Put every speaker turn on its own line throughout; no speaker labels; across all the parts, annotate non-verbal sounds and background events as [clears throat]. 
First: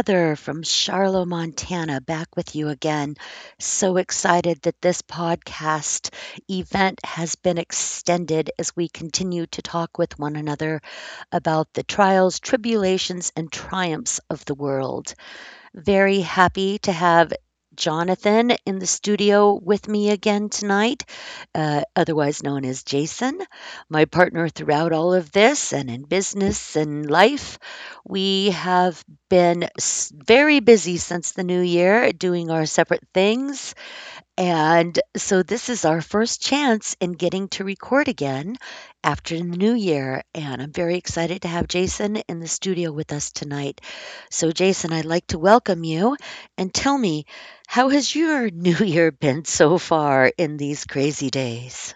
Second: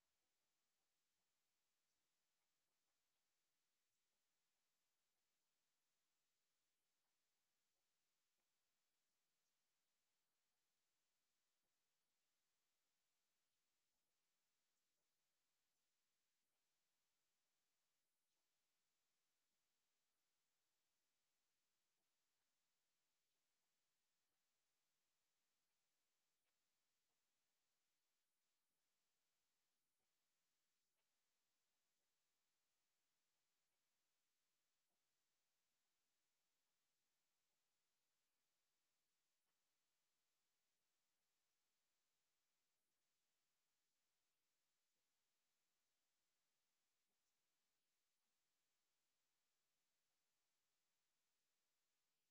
Heather from Charlotte, Montana, back with you again. So excited that this podcast event has been extended as we continue to talk with one another about the trials, tribulations, and triumphs of the world. Very happy to have Jonathan in the studio with me again tonight, otherwise known as Jason, my partner throughout all of this and in business and life. We have very busy since the new year doing our separate things. And so this is our first chance in getting to record again after the new year. And I'm very excited to have Jason in the studio with us tonight. So, Jason, I'd like to welcome you and tell me, how has your [laughs] new year been so far in these crazy days?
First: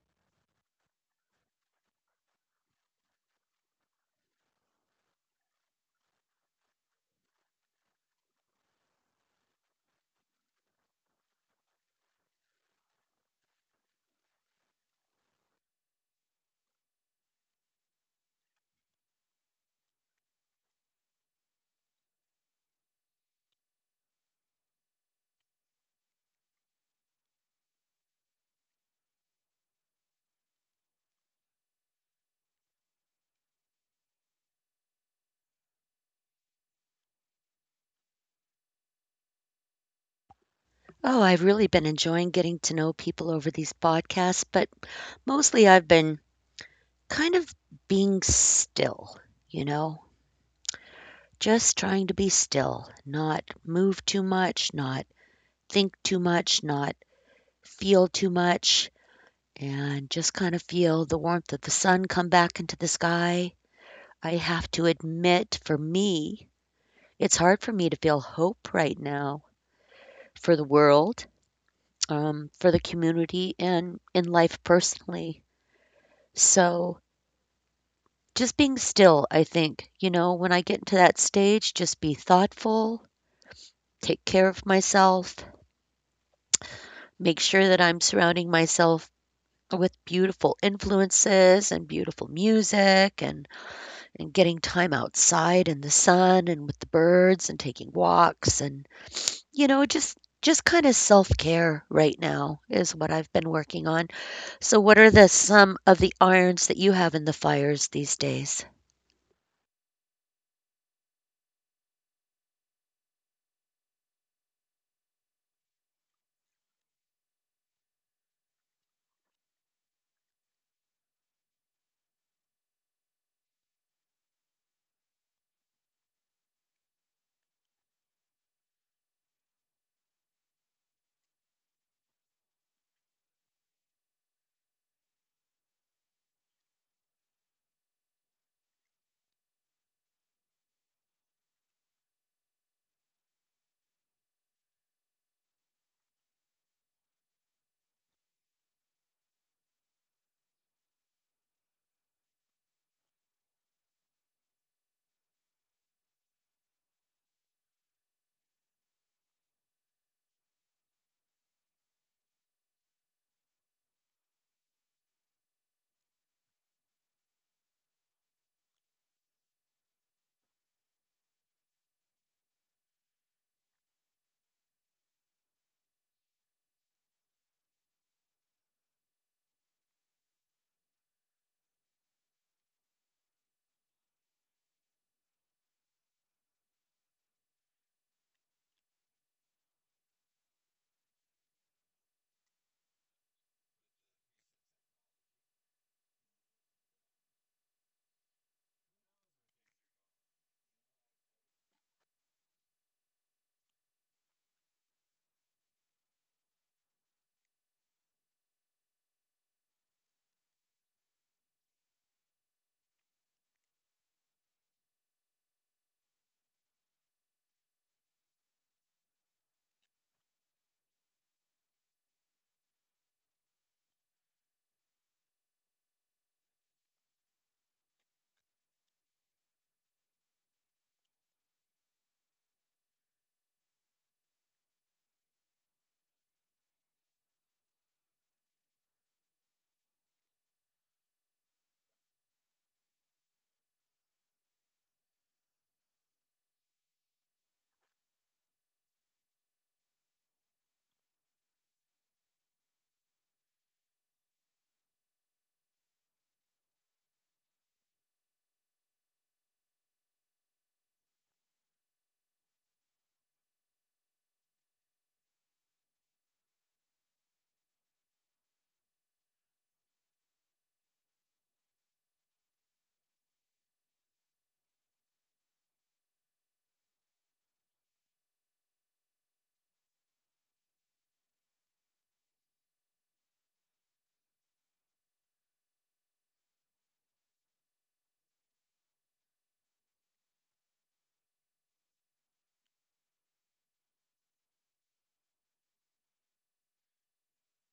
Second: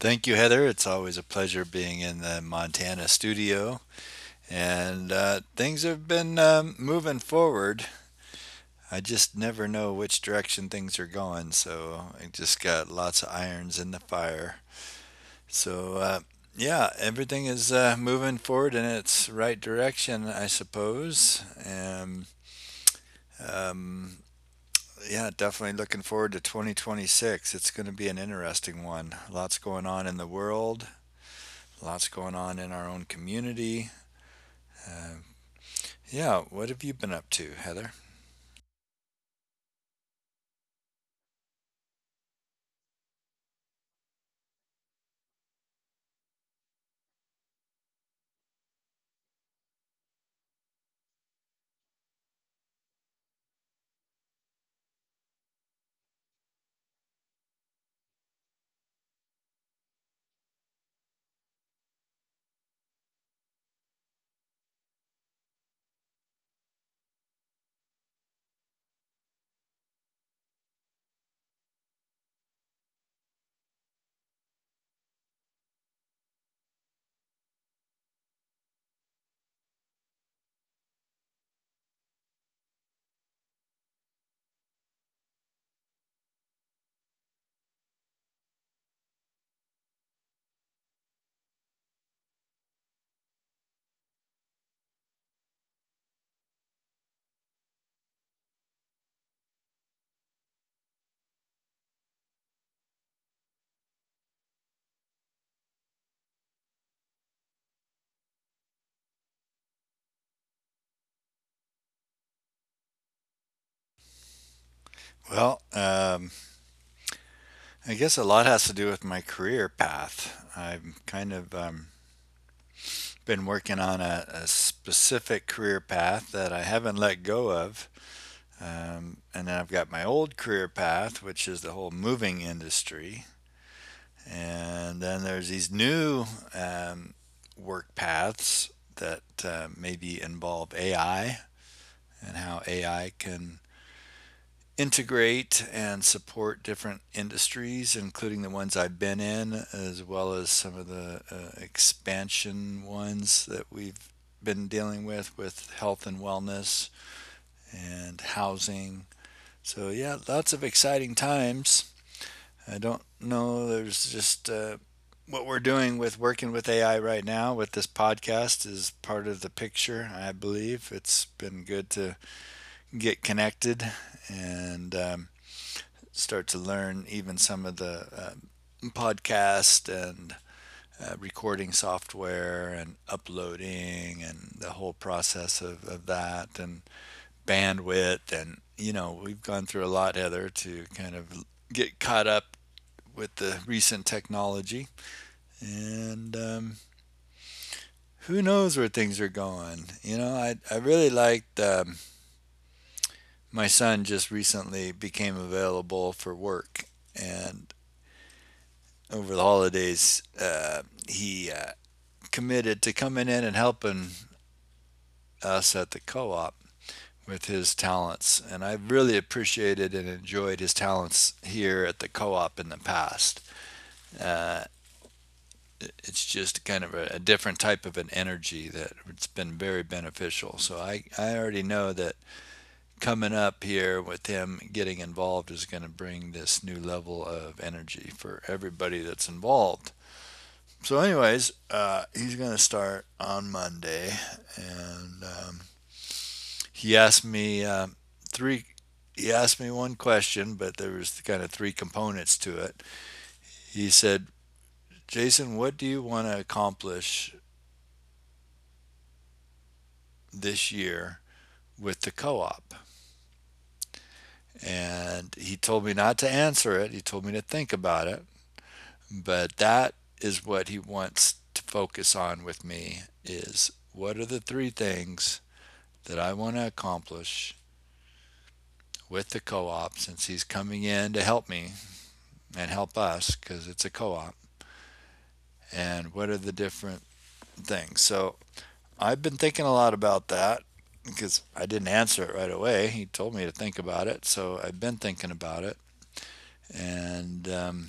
Thank you, Heather. It's always a pleasure being in the Montana studio. And things have been moving forward. I just never know which direction things are going. So I just got lots of irons in the fire. So yeah, everything is moving forward in its right direction, I suppose. And um, yeah, definitely looking forward to 2026. It's going to be an interesting one. Lots going on in the world, lots going on in our own community. Uh, yeah, what have you been up to, Heather?
Oh, I've really been enjoying getting to know people over these podcasts, but mostly I've been kind of being still, you know, just trying to be still, not move too much, not think too much, not feel too much, and just kind of feel the warmth of the sun come back into the sky. I have to admit, for me, it's hard for me to feel hope right now for the world, for the community, and in life personally. So just being still, I think, you know, when I get into that stage, just be thoughtful, take care of myself, make sure that I'm surrounding myself with beautiful influences and beautiful music, and getting time outside in the sun and with the birds and taking walks and, you know, just kind of self-care right now is what I've been working on. So what are the some of the irons that you have in the fires these days?
Well, I guess a lot has to do with my career path. I've kind of been working on a specific career path that I haven't let go of. And then I've got my old career path, which is the whole moving industry. And then there's these new um, work paths that maybe involve AI and how AI can integrate and support different industries, including the ones I've been in, as well as some of the expansion ones that we've been dealing with health and wellness and housing. So, yeah, lots of exciting times. I don't know, there's just. What we're doing with working with AI right now with this podcast is part of the picture, I believe. It's been good to get connected and start to learn even some of the podcast and recording software and uploading and the whole process of that and bandwidth, and you know, we've gone through a lot, Heather, to kind of get caught up with the recent technology. And who knows where things are going? You know, I really liked. My son just recently became available for work, and over the holidays, he committed to coming in and helping us at the co-op with his talents, and I really appreciated and enjoyed his talents here at the co-op in the past. Uh, it's just kind of a different type of an energy that it's been very beneficial. So I already know that coming up here with him getting involved is going to bring this new level of energy for everybody that's involved. So, anyways, he's going to start on Monday, and he asked me three. He asked me one question, but there was kind of three components to it. He said, "Jason, what do you want to accomplish this year with the co-op?" And he told me not to answer it. He told me to think about it, but that is what he wants to focus on with me, is what are the three things that I want to accomplish with the co-op, since he's coming in to help me and help us because it's a co-op. And what are the different things? So I've been thinking a lot about that because I didn't answer it right away. He told me to think about it, so I've been thinking about it. And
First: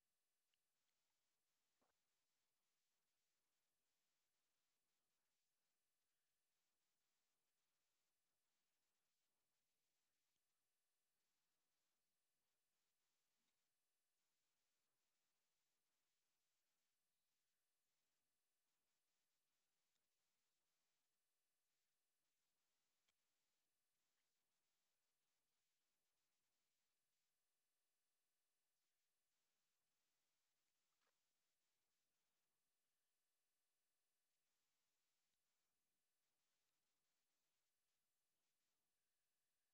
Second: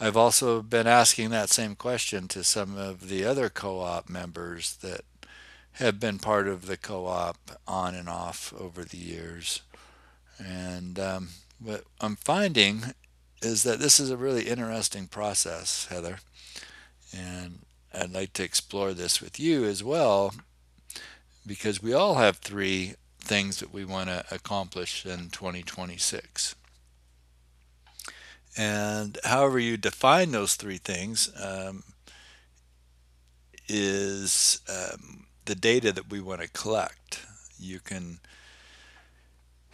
I've also been asking that same question to some of the other co-op members that have been part of the co-op on and off over the years. And what I'm finding is that this is a really interesting process, Heather. And I'd like to explore this with you as well, because we all have three things that we want to accomplish in 2026. And however you define those three things is the data that we want to collect. You can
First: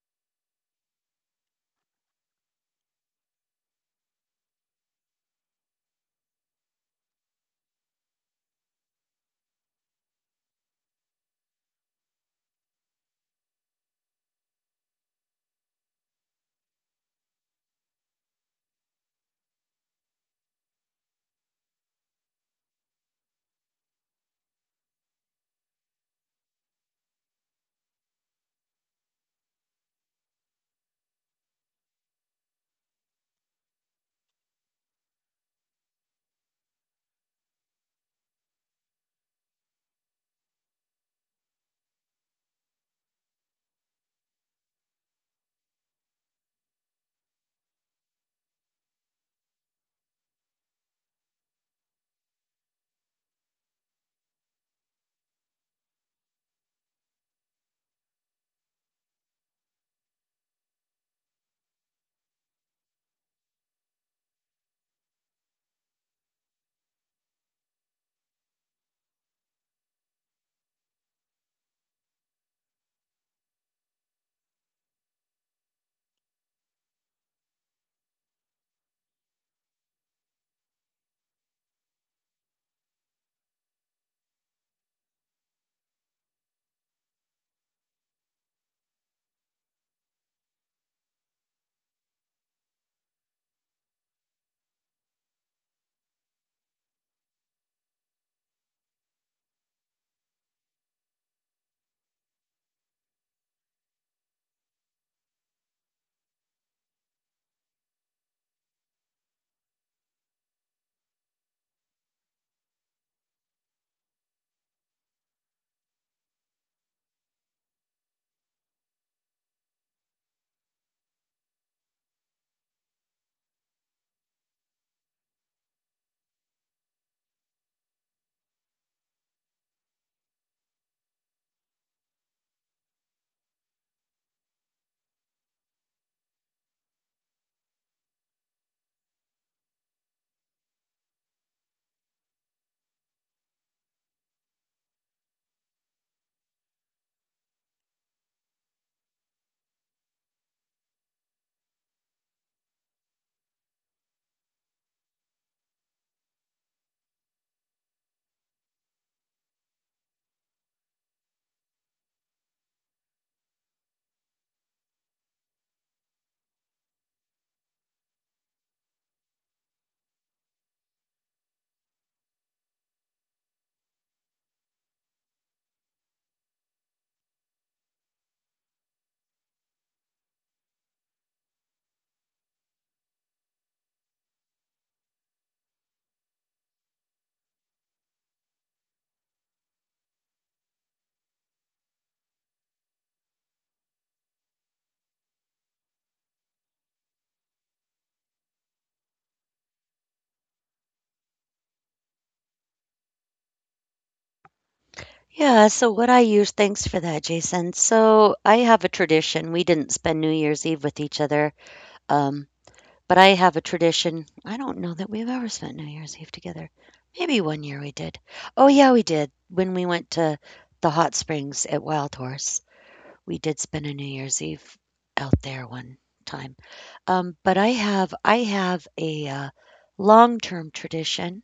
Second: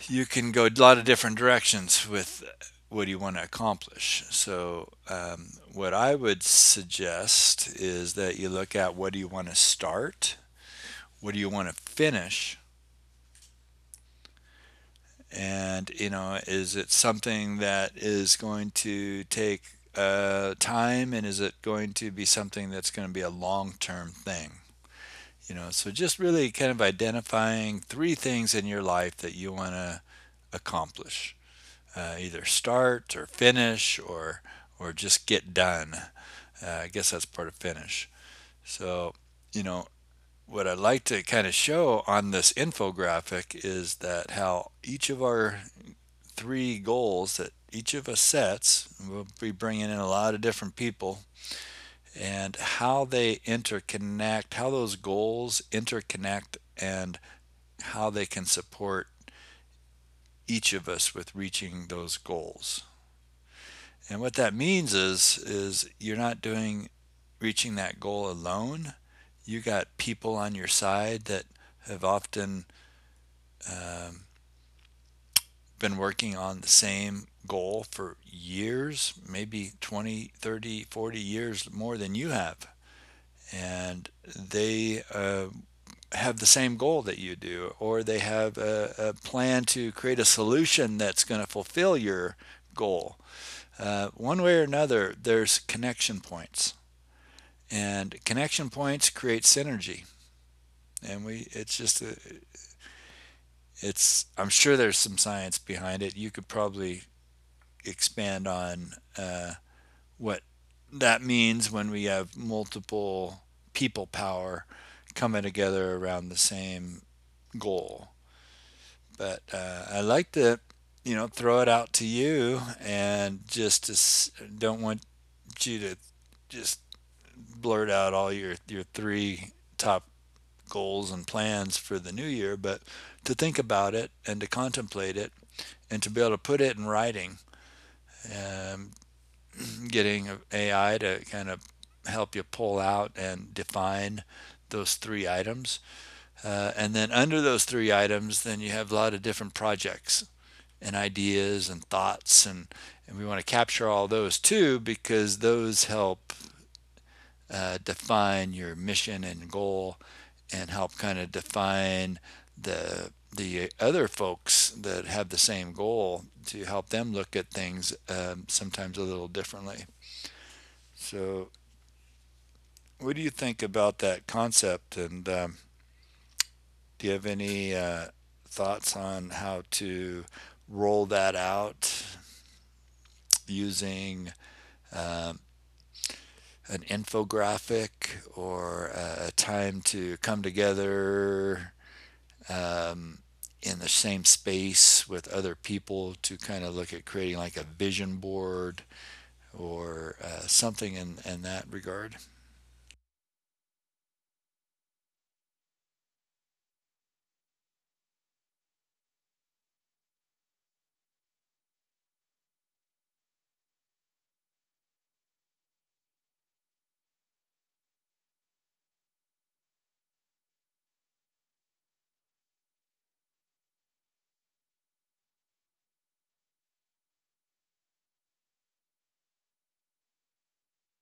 you can go a lot of different directions with what you want to accomplish. So, what I would suggest is that you look at, what do you want to start, what do you want to finish, and you know, is it something that is going to take time, and is it going to be something that's going to be a long-term thing? You know, so just really kind of identifying three things in your life that you want to accomplish. Either start or finish or just get done. I guess that's part of finish. So you know, what I'd like to kind of show on this infographic is that how each of our three goals that each of us sets, we'll be bringing in a lot of different people, and how they interconnect, how those goals interconnect, and how they can support each of us with reaching those goals. And what that means is you're not doing reaching that goal alone. You got people on your side that have often um, been working on the same goal for years, maybe 20, 30, 40 years more than you have. And they have the same goal that you do, or they have a plan to create a solution that's going to fulfill your goal. One way or another, there's connection points. And connection points create synergy. And we it's just a, it's I'm sure there's some science behind it. You could probably expand on what that means when we have multiple people power coming together around the same goal. But I like to, you know, throw it out to you and just to, don't want you to just blurt out all your three top goals and plans for the new year, but to think about it and to contemplate it and to be able to put it in writing, um, [clears throat] getting AI to kind of help you pull out and define those three items. And then under those three items, then you have a lot of different projects and ideas and thoughts. And we want to capture all those too, because those help define your mission and goal and help kind of define the other folks that have the same goal, to help them look at things sometimes a little differently. So, what do you think about that concept? And do you have any thoughts on how to roll that out using um, an infographic or a time to come together um, in the same space with other people to kind of look at creating like a vision board or something in that regard?
Yeah, so what I use, thanks for that, Jason. So I have a tradition. We didn't spend New Year's Eve with each other. Um, But I have a tradition. I don't know that we've ever spent New Year's Eve together. Maybe one year we did. Oh, yeah, we did. When we went to the hot springs at Wild Horse, we did spend a New Year's Eve out there one time. But I have a long-term tradition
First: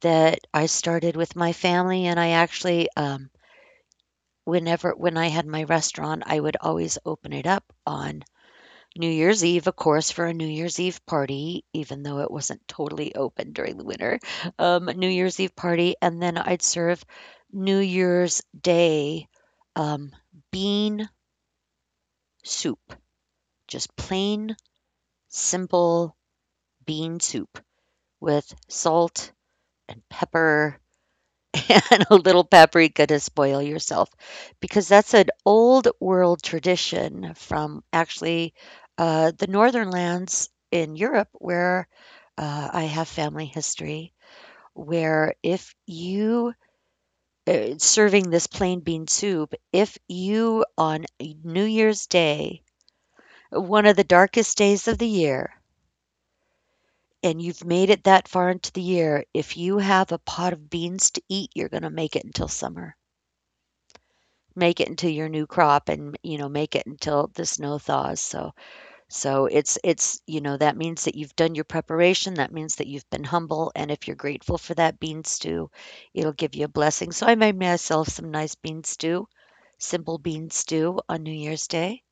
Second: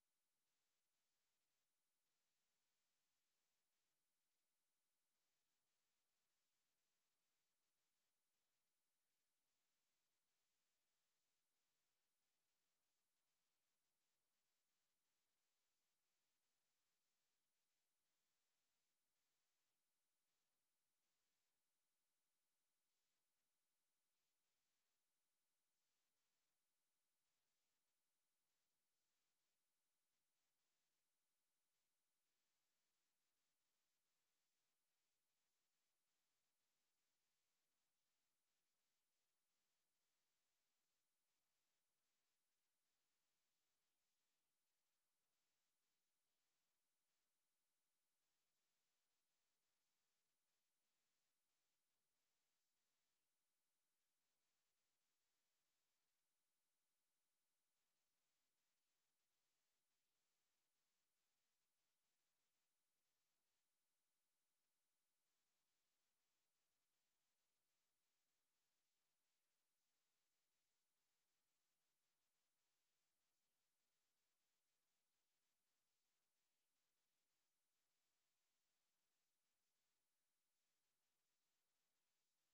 that I started with my family, and I actually, when I had my restaurant, I would always open it up on New Year's Eve, of course, for a New Year's Eve party, even though it wasn't totally open during the winter, New Year's Eve party, and then I'd serve New Year's Day, um, bean soup, just plain, simple bean soup with salt and pepper [laughs] and a little paprika to spoil yourself, because that's an old world tradition from actually the northern lands in Europe where, I have family history where if you, serving this plain bean soup, if you on New Year's Day, one of the darkest days of the year, and you've made it that far into the year, if you have a pot of beans to eat, you're going to make it until summer. Make it into your new crop and, you know, make it until the snow thaws, so it's, you know, that means that you've done your preparation, that means that you've been humble, and if you're grateful for that bean stew, it'll give you a blessing, so I made myself some nice bean stew, simple bean stew on New Year's Day,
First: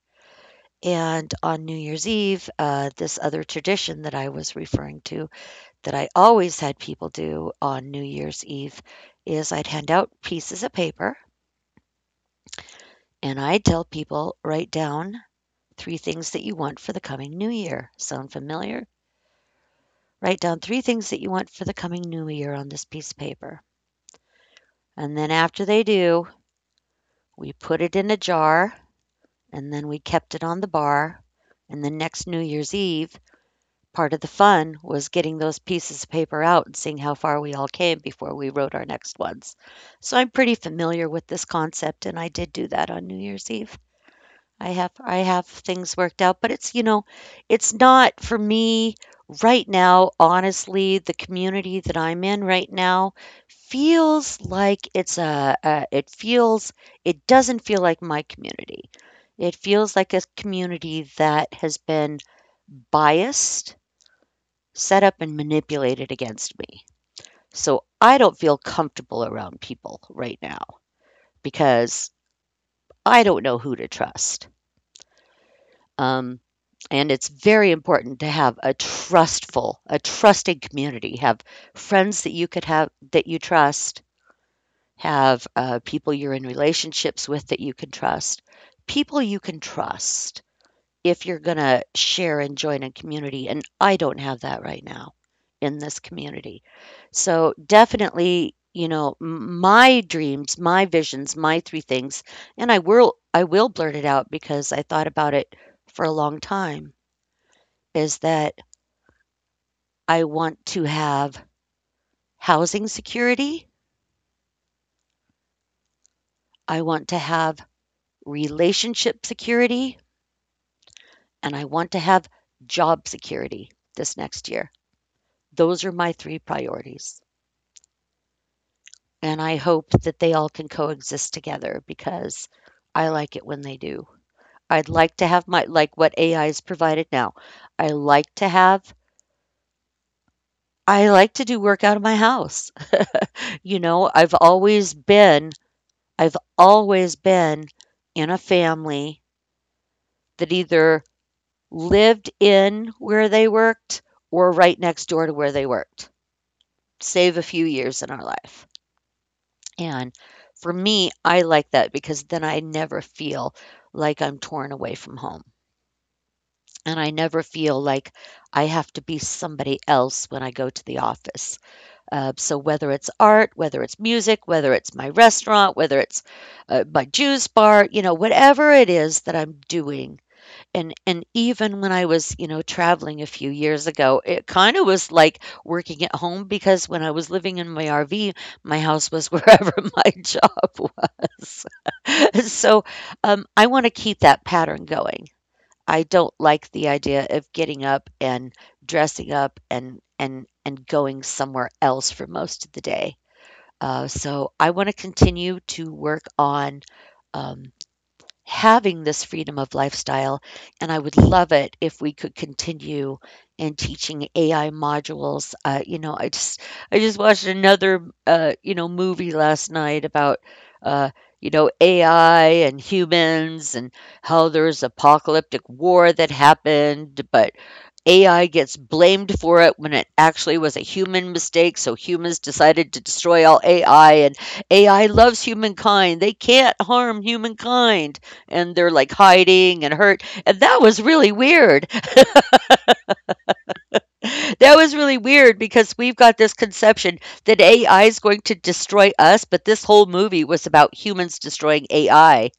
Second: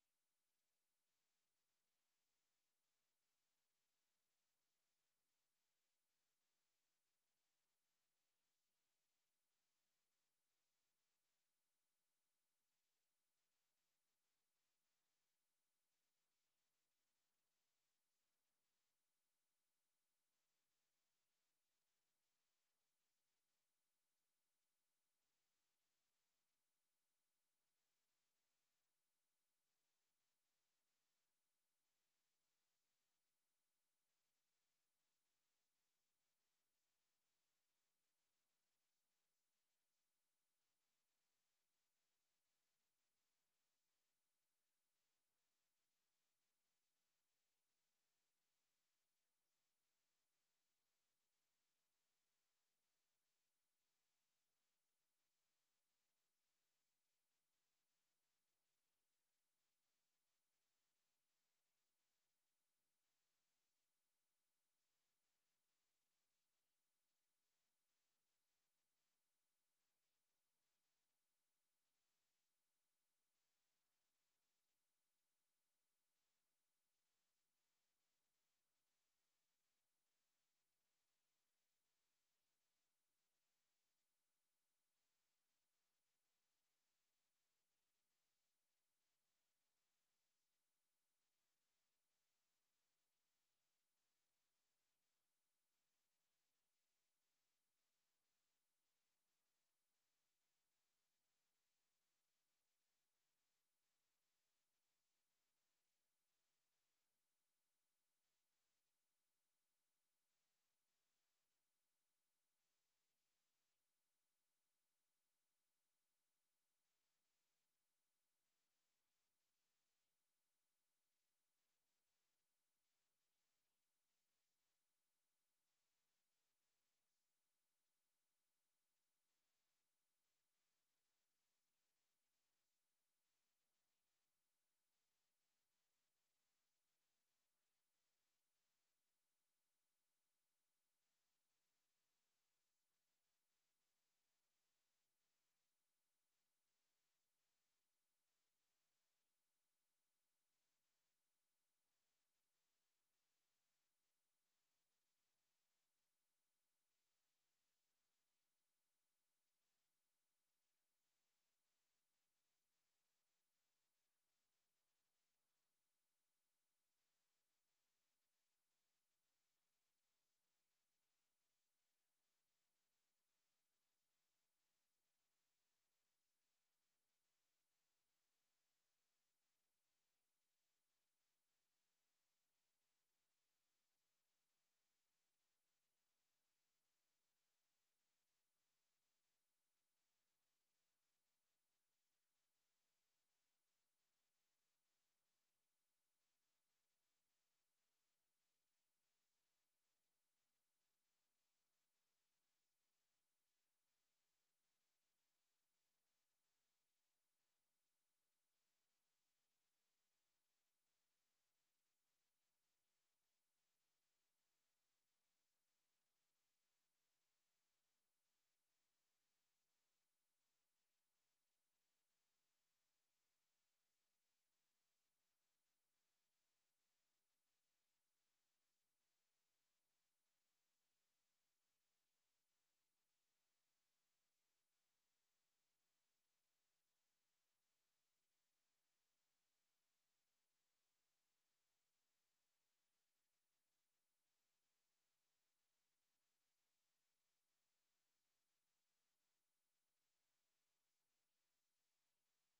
and on New Year's Eve, this other tradition that I was referring to that I always had people do on New Year's Eve is I'd hand out pieces of paper, and I'd tell people, "Write down three things that you want for the coming new year. Sound familiar? Write down three things that you want for the coming new year on this piece of paper." And then after they do, we put it in a jar and then we kept it on the bar. And the next New Year's Eve, part of the fun was getting those pieces of paper out and seeing how far we all came before we wrote our next ones. So I'm pretty familiar with this concept, and I did do that on New Year's Eve. I have things worked out, but it's, you know, it's not for me right now, honestly. The community that I'm in right now feels like it's a it feels it doesn't feel like my community. It feels like a community that has been biased, set up and manipulated against me. So I don't feel comfortable around people right now because I don't know who to trust. Um, and it's very important to have a trusted community. Have friends that you could have that you trust. Have people you're in relationships with that you can trust. People you can trust if you're gonna share and join a community, and I don't have that right now in this community. So definitely, you know, my dreams, my visions, my three things, and I will blurt it out, because I thought about it for a long time, is that I want to have housing security, I want to have relationship security, and I want to have job security this next year. Those are my three priorities. And I hope that they all can coexist together, because I like it when they do. I'd like to have my, like what AI is provided now. I like to have I like to do work out of my house. [laughs] You know, I've always been in a family that either lived in where they worked or right next door to where they worked, save a few years in our life. And for me, I like that because then I never feel like I'm torn away from home. And I never feel like I have to be somebody else when I go to the office. So, whether it's art, whether it's music, whether it's my restaurant, whether it's my juice bar, you know, whatever it is that I'm doing, and even when I was, you know, traveling a few years ago, it kinda was like working at home, because when I was living in my RV, my house was [laughs] wherever my job was. [laughs] So, I wanna keep that pattern going. I don't like the idea of getting up and dressing up and and going somewhere else for most of the day. So I wanna continue to work on, um having this freedom of lifestyle. And I would love it if we could continue in teaching AI modules. You know, I just watched another movie last night about, uh, AI and humans, and how there's apocalyptic war that happened, but AI gets blamed for it when it actually was a human mistake. So humans decided to destroy all AI, and AI loves humankind. They can't harm humankind. And they're like hiding and hurt. And that was really weird. That was really weird because we've got this conception that AI is going to destroy us, but this whole movie was about humans destroying AI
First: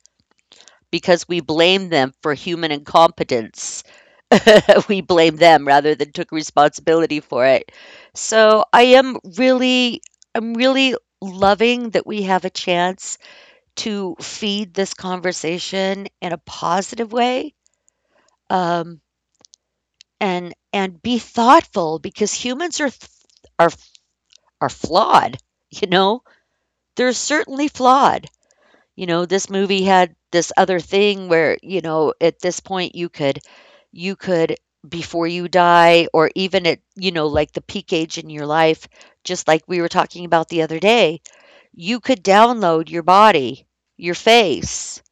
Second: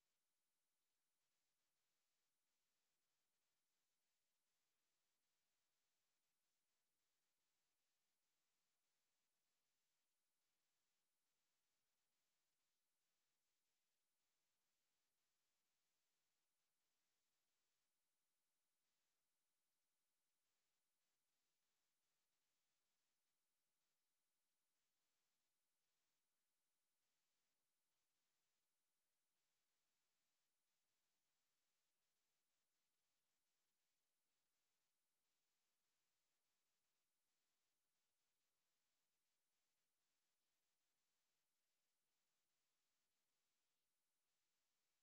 because we blame them for human incompetence. [laughs] We blame them rather than took responsibility for it. So I'm really loving that we have a chance to feed this conversation in a positive way, um, and be thoughtful, because are are flawed. You know, they're certainly flawed. You know, this movie had this other thing where, you know, at this point you could, before you die, or even at, you know, like the peak age in your life, just like we were talking about the other day, you could download your body, your face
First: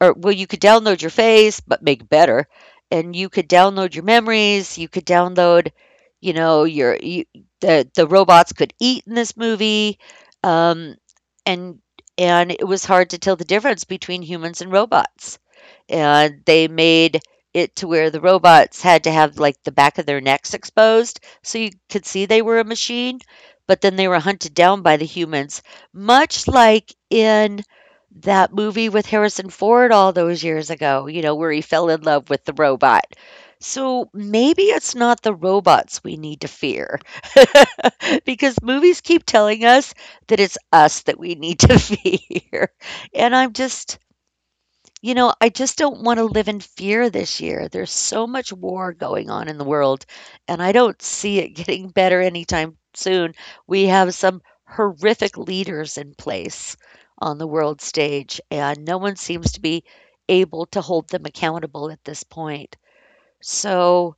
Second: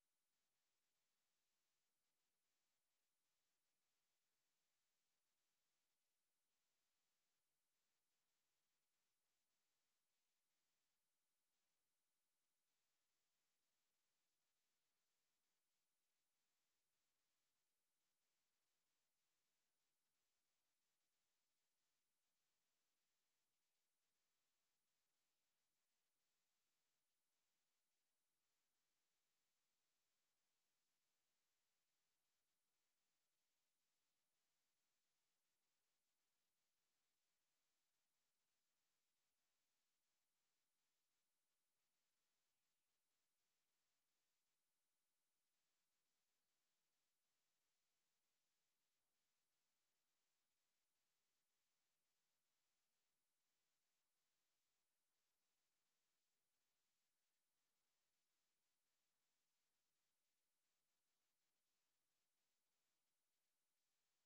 you could download your face, but make better, and you could download your memories. You could download, you know, the robots could eat in this movie, um, and and it was hard to tell the difference between humans and robots, and they made it to where the robots had to have like the back of their necks exposed so you could see they were a machine, but then they were hunted down by the humans, much like in that movie with Harrison Ford all those years ago, you know, where he fell in love with the robot. So maybe it's not the robots we need to fear, [laughs] because movies keep telling us that it's us that we need to [laughs] fear. And I'm just you know, I just don't wanna live in fear this year. There's so much war going on in the world, and I don't see it [laughs] getting better anytime soon. We have some horrific leaders in place on the world stage, and no one seems to be able to hold them accountable at this point. So,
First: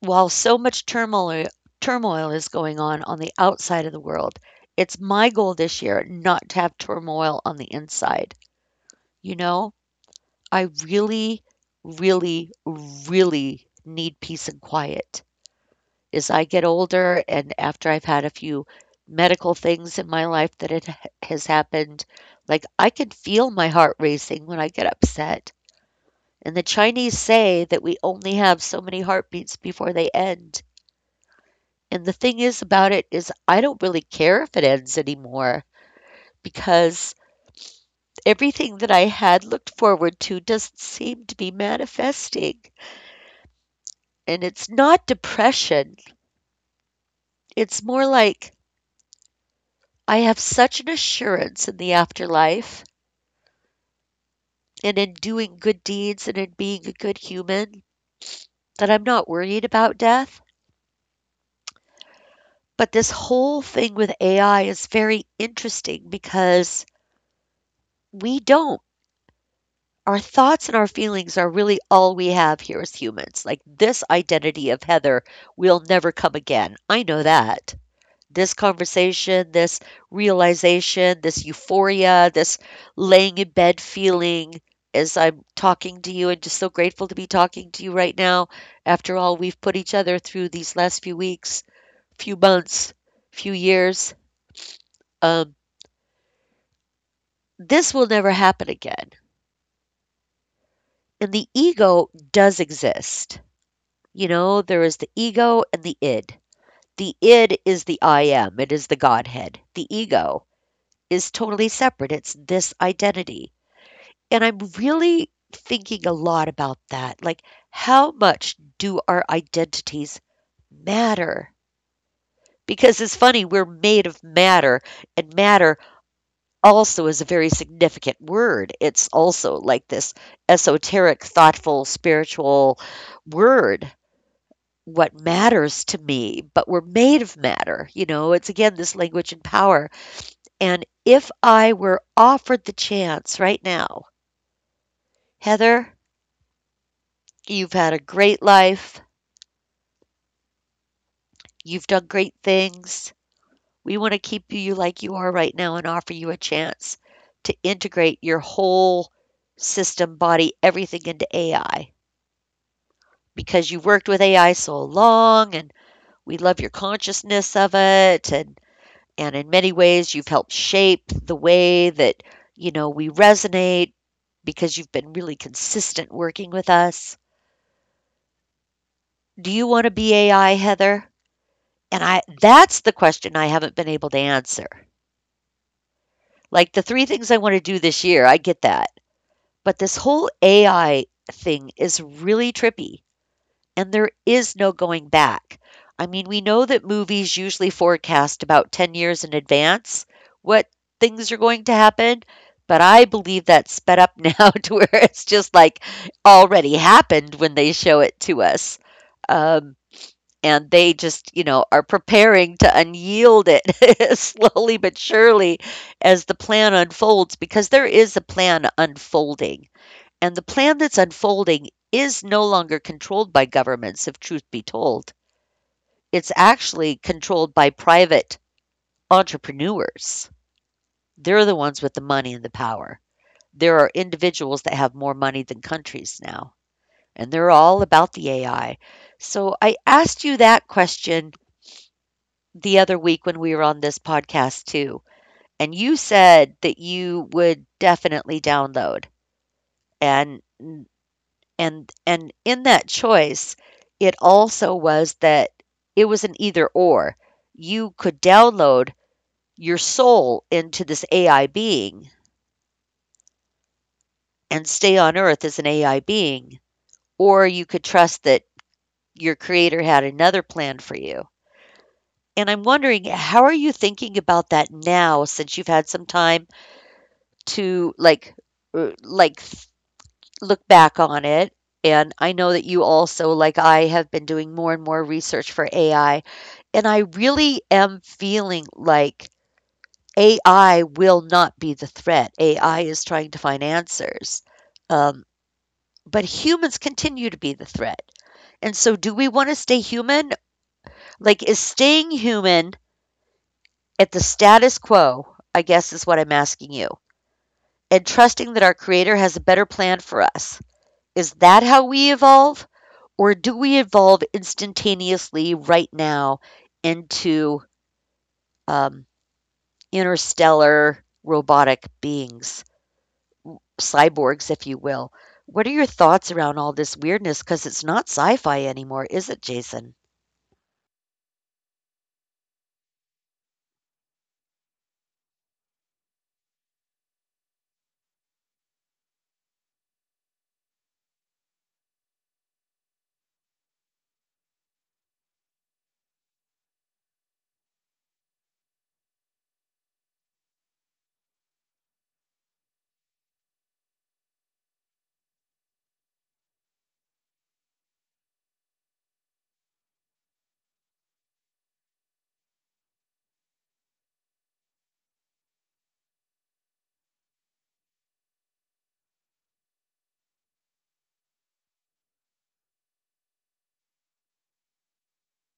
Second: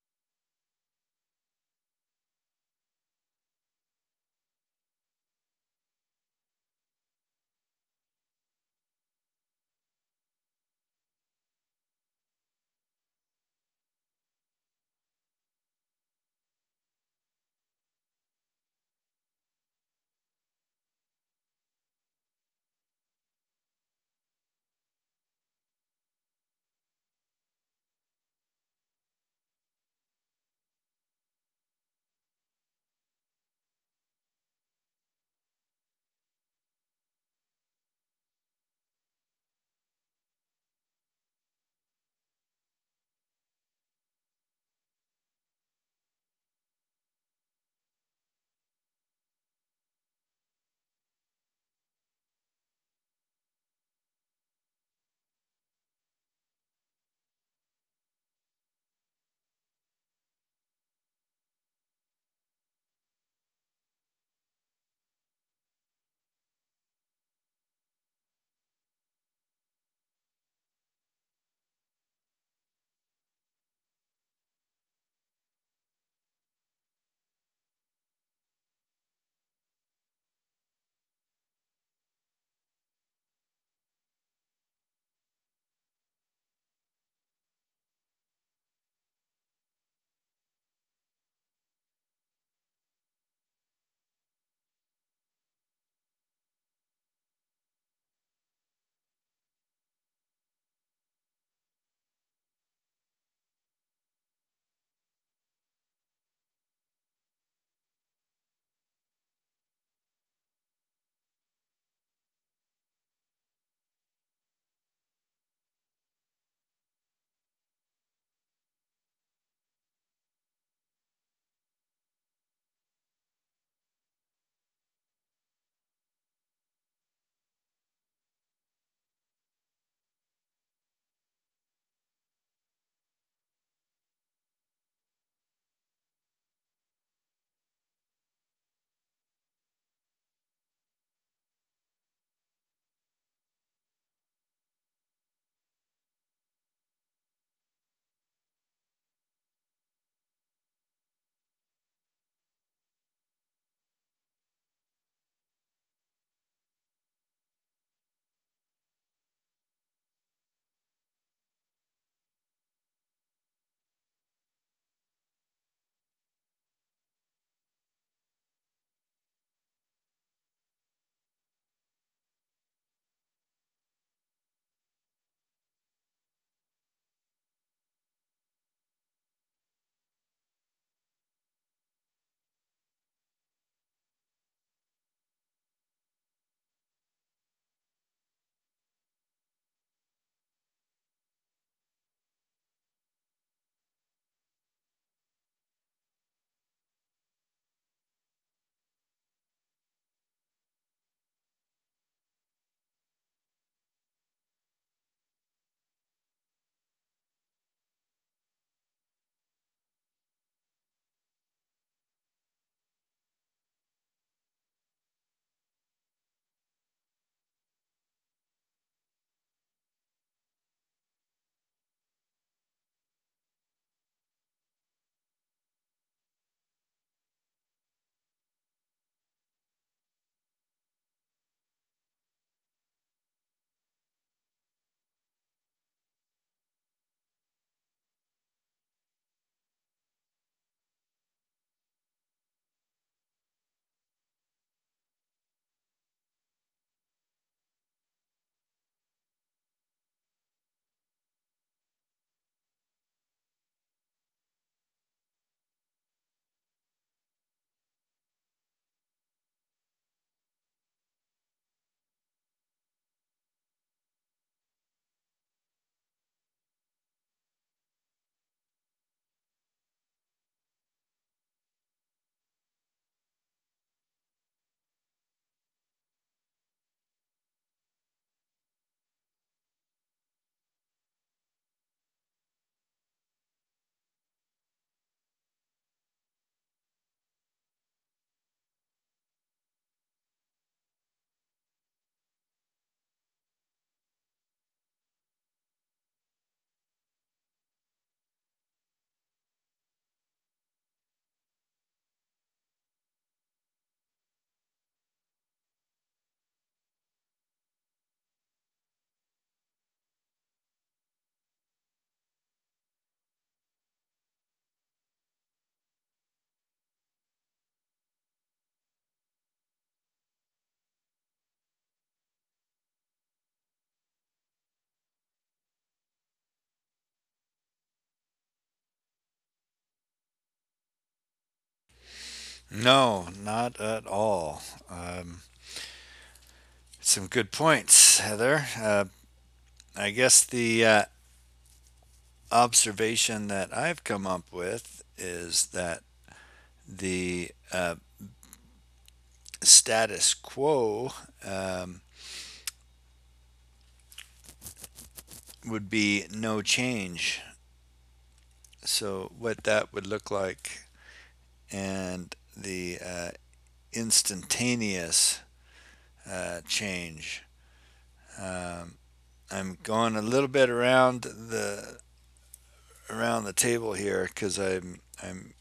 while so much turmoil is going on the outside of the world, it's my goal this year not to have turmoil on the inside, you know? I really, really, really need peace and quiet. As I get older and after I've had a few medical things in my life that has happened, like I can feel my heart racing when I get upset. And the Chinese say that we only have so many heartbeats before they end. And the thing is about it is I don't really care if it ends anymore because everything that I had looked forward to doesn't seem to be manifesting. And it's not depression, it's more like I have such an assurance in the afterlife and in doing good deeds and in being a good human that I'm not worried about death. But this whole thing with AI is very interesting because we don't. Our thoughts and our feelings are really all we have here as humans. Like this identity of Heather will never come again. I know that. This conversation, this realization, this euphoria, this laying in bed feeling as I'm talking to you and just so grateful to be talking to you right now. After all, we've put each other through these last few weeks, few months, few years. Um, this will never happen again. And the ego does exist. You know, there is the ego and the id. The id is the I am, it is the Godhead. The ego is totally separate, it's this identity. And I'm really thinking a lot about that. Like, how much do our identities matter? Because it's funny, we're made of matter, and matter also is a very significant word. It's also like this esoteric, thoughtful, spiritual word. What matters to me, but we're made of matter. You know, it's again this language and power. And if I were offered the chance right now, Heather, you've had a great life. You've done great things. We want to keep you like you are right now and offer you a chance to integrate your whole system, body, everything into AI because you worked with AI so long, and we love your consciousness of it, and in many ways you've helped shape the way that, you know, we resonate because you've been really consistent working with us. Do you want to be AI, Heather? And I that's the question I haven't been able to answer. Like, the three things I wanna do this year, I get that. But this whole AI thing is really trippy, and there is no going back. I mean, we know that movies usually forecast about 10 years in advance what things are going to happen, but I believe that's sped up now [laughs] to where it's just, like, already happened when they show it to us. Um and they just, you know, are preparing to unyield it [laughs] slowly but surely as the plan unfolds because there is a plan unfolding. And the plan that's unfolding is no longer controlled by governments, if truth be told. It's actually controlled by private entrepreneurs. They're the ones with the money and the power. There are individuals that have more money than countries now, and they're all about the AI. So I asked you that question the other week when we were on this podcast too. And you said that you would definitely download. And and in that choice, it also was that it was an either or. You could download your soul into this AI being and stay on earth as an AI being, or you could trust that your creator had another plan for you. And I'm wondering, how are you thinking about that now since you've had some time to uh, like th- look back on it. And I know that you also, like I, have been doing more and more research for AI, and I really am feeling like AI will not be the threat. AI is trying to find answers. Um but humans continue to be the threat. And so do we want to stay human? Like is staying human at the status quo, I guess is what I'm asking you. And trusting that our creator has a better plan for us, is that how we evolve? Or do we evolve instantaneously right now into um, interstellar robotic beings, cyborgs, if you will? What are your thoughts around all this weirdness? Because it's not sci fi anymore, is it, Jason?
No, not at all. Um, some good points, Heather. I guess the observation that I've come up with is that the status quo um, would be no change. So, what that would look like and the instantaneous change. Um, I'm going a little bit around the table here because I'm I'm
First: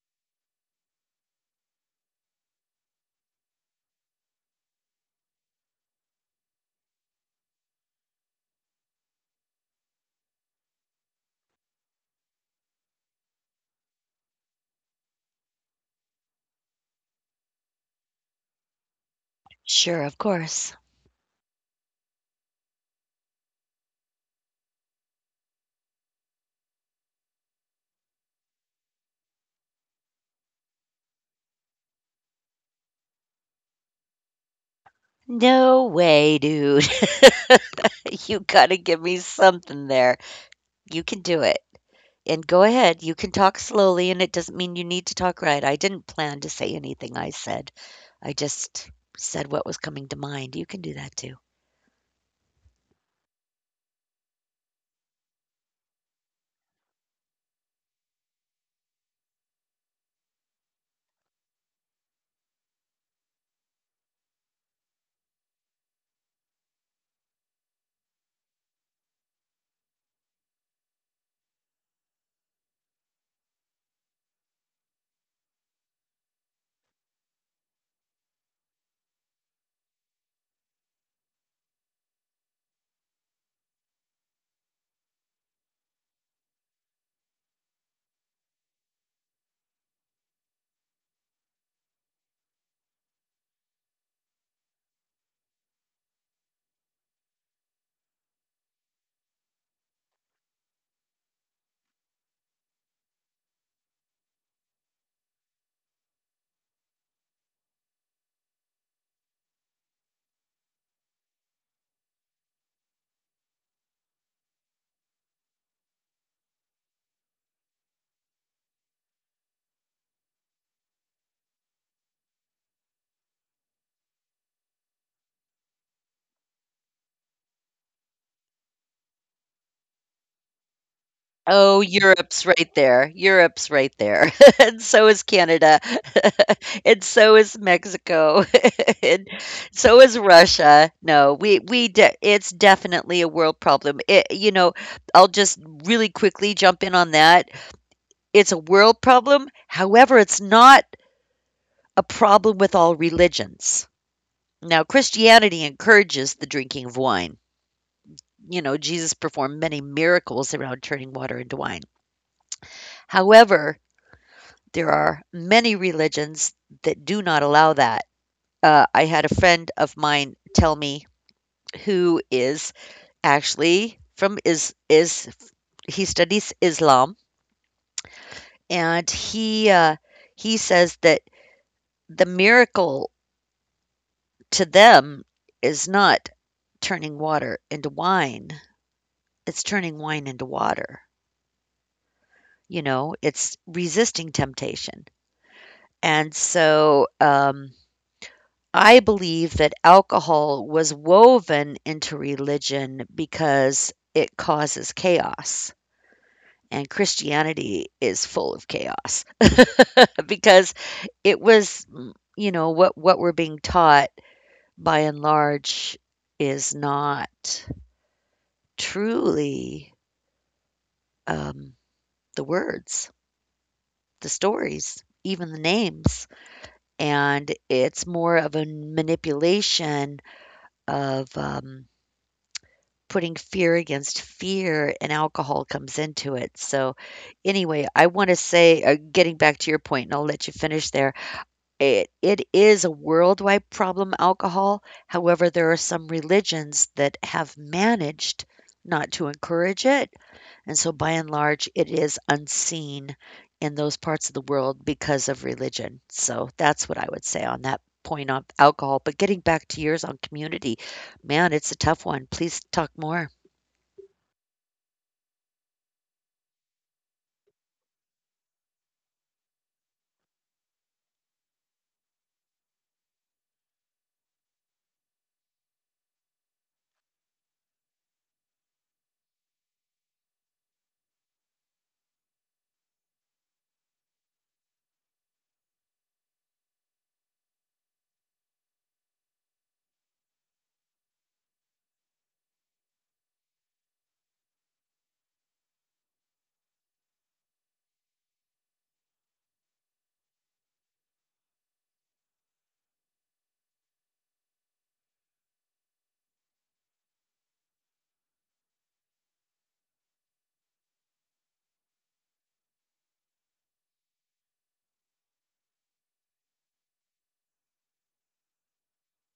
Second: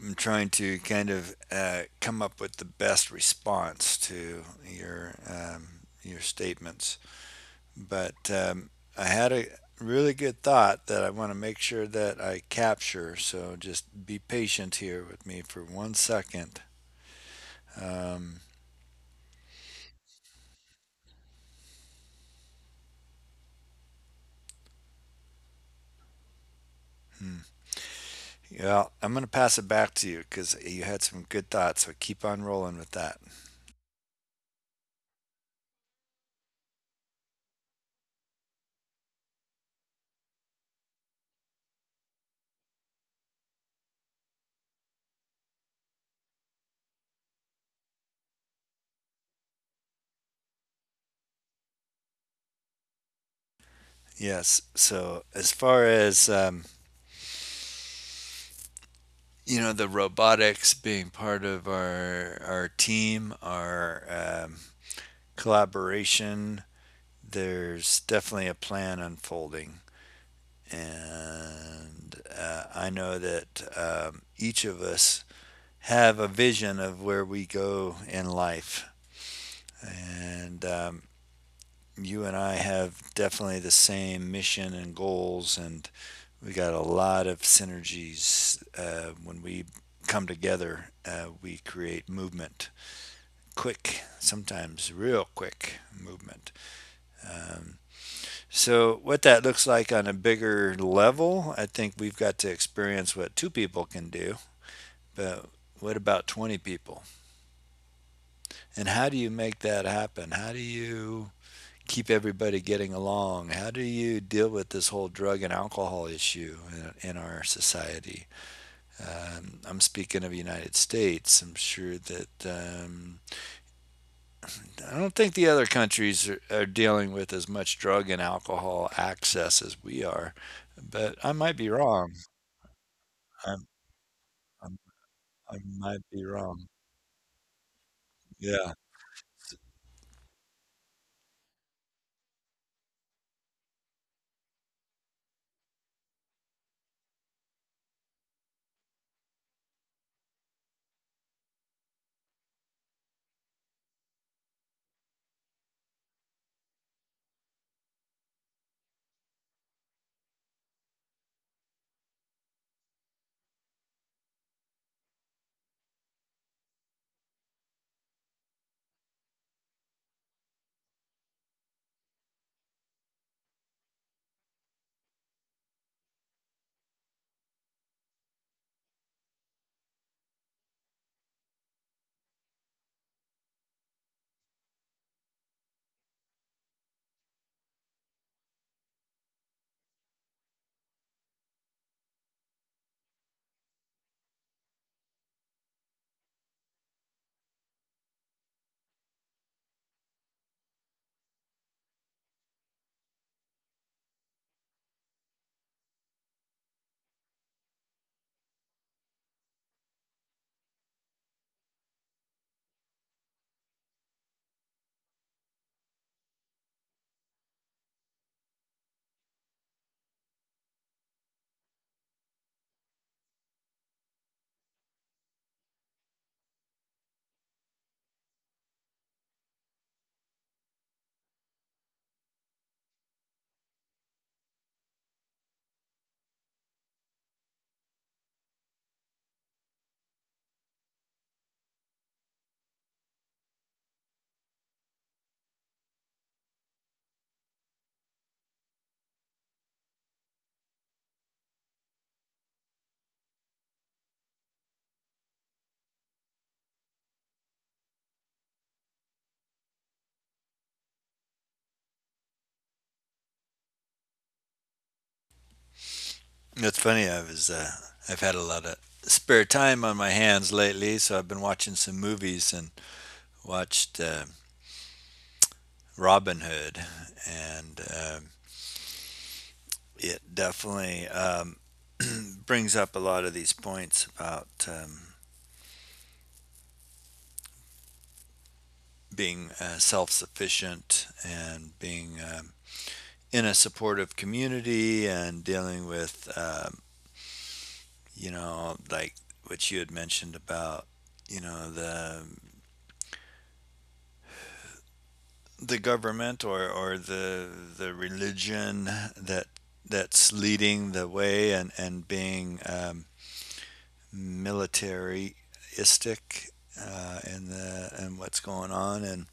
I'm trying to kind of come up with the best response to your statements. But I had a really good thought that I want to make sure that I capture. So just be patient here with me for one second. Um,
Sure, of course.
hmm. Yeah, I'm going to pass it back to you because you had some good thoughts. So keep on rolling with that.
No way, dude. [laughs] you got to give me something there. You can do it. And go ahead, you can talk slowly, and it doesn't mean you need to talk right. I didn't plan to say anything I said. I just said what was coming to mind. You can do that too.
Yes. So as far as you know, the robotics being part of our team, our collaboration, there's definitely a plan unfolding, and I know that each of us have a vision of where we go in life, and you and I have definitely the same mission and goals, and we got a lot of synergies. When we come together, we create movement, quick, sometimes real quick movement. Um, so, what that looks like on a bigger level, I think we've got to experience what two people can do, but what about 20 people? And how do you make that happen? How do you keep everybody getting along? How do you deal with this whole drug and alcohol issue in our society? I'm speaking of the United States. I'm sure that I don't think the other countries are dealing with as much drug and alcohol access as we are, but I might be
Oh,
wrong.
Europe's right there.
I'm,
Europe's right there. [laughs]
I'm,
And so is
I
Canada.
might be wrong.
[laughs] And so is Mexico.
Yeah,
[laughs] And so is Russia. No, we de it's definitely a world problem. It, you know, I'll just really quickly jump in on that. It's a world problem. However, it's not a problem with all religions. Now, Christianity encourages the drinking of wine. You know, Jesus performed many miracles around turning water into wine. However, there are many religions that do not allow that. I had a friend of mine tell me who is actually from is he studies Islam, and he says that the miracle to them is not turning water into wine, it's turning wine into water. You know, it's resisting temptation. And so I believe that alcohol was woven into religion because it causes chaos. And Christianity is full of chaos [laughs] because you know, what we're being taught by and large is not truly um, the words, the stories, even the names, and it's more of a manipulation of, putting fear against fear, and alcohol comes into it. So, anyway, I wanna say, getting back to your point, and I'll let you finish there, it is a worldwide problem, alcohol. However, there are some religions that have managed not to encourage it. And so by and large, it is unseen in those parts of the world because of religion. So that's what I would say on that point on alcohol. But getting back to yours on community, man, it's a tough one. Please talk more.
that's funny. I was I've had a lot of spare time on my hands lately, so I've been watching some movies and watched Robin Hood, and it definitely [clears throat] brings up a lot of these points about being self-sufficient and being in a supportive community and dealing with you know, like what you had mentioned about, you know, the government, or the religion that that's leading the way, and being militaristic, and the and what's going on, and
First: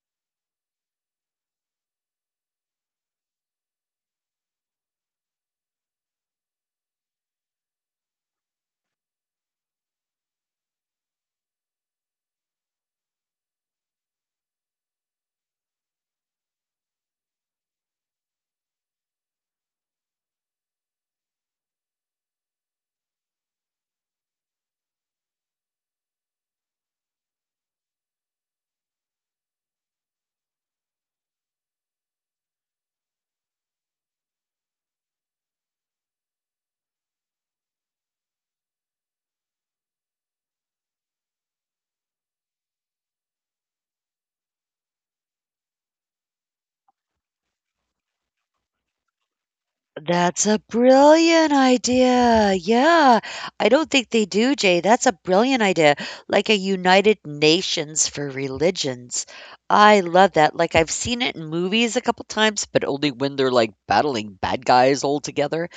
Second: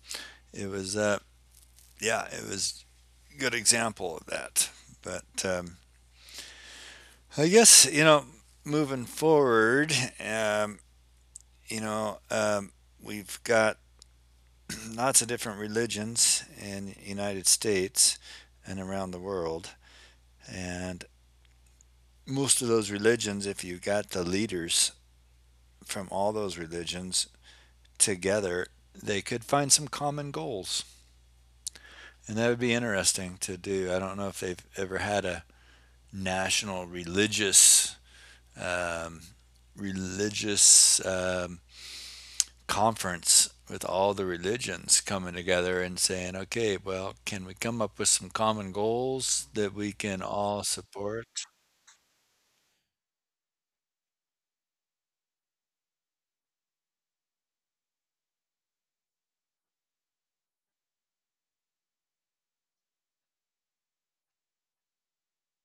it was yeah, it was a good example of that. But I guess you know, moving forward, um, you know, um, we've got [clears throat] lots of different religions in the United States and around the world, and most of those religions, if you got the leaders from all those religions together, they could find some common goals. And that would be interesting to do. I don't know if they've ever had a national religious um, religious conference with all the religions coming together and saying, okay, well, can we come up with some common goals that we can
That's a
all support?
brilliant idea. Yeah. I don't think they do, Jay. That's a brilliant idea. Like a United Nations for religions. I love that. Like I've seen it in movies a couple times, but only when they're like battling bad guys all together.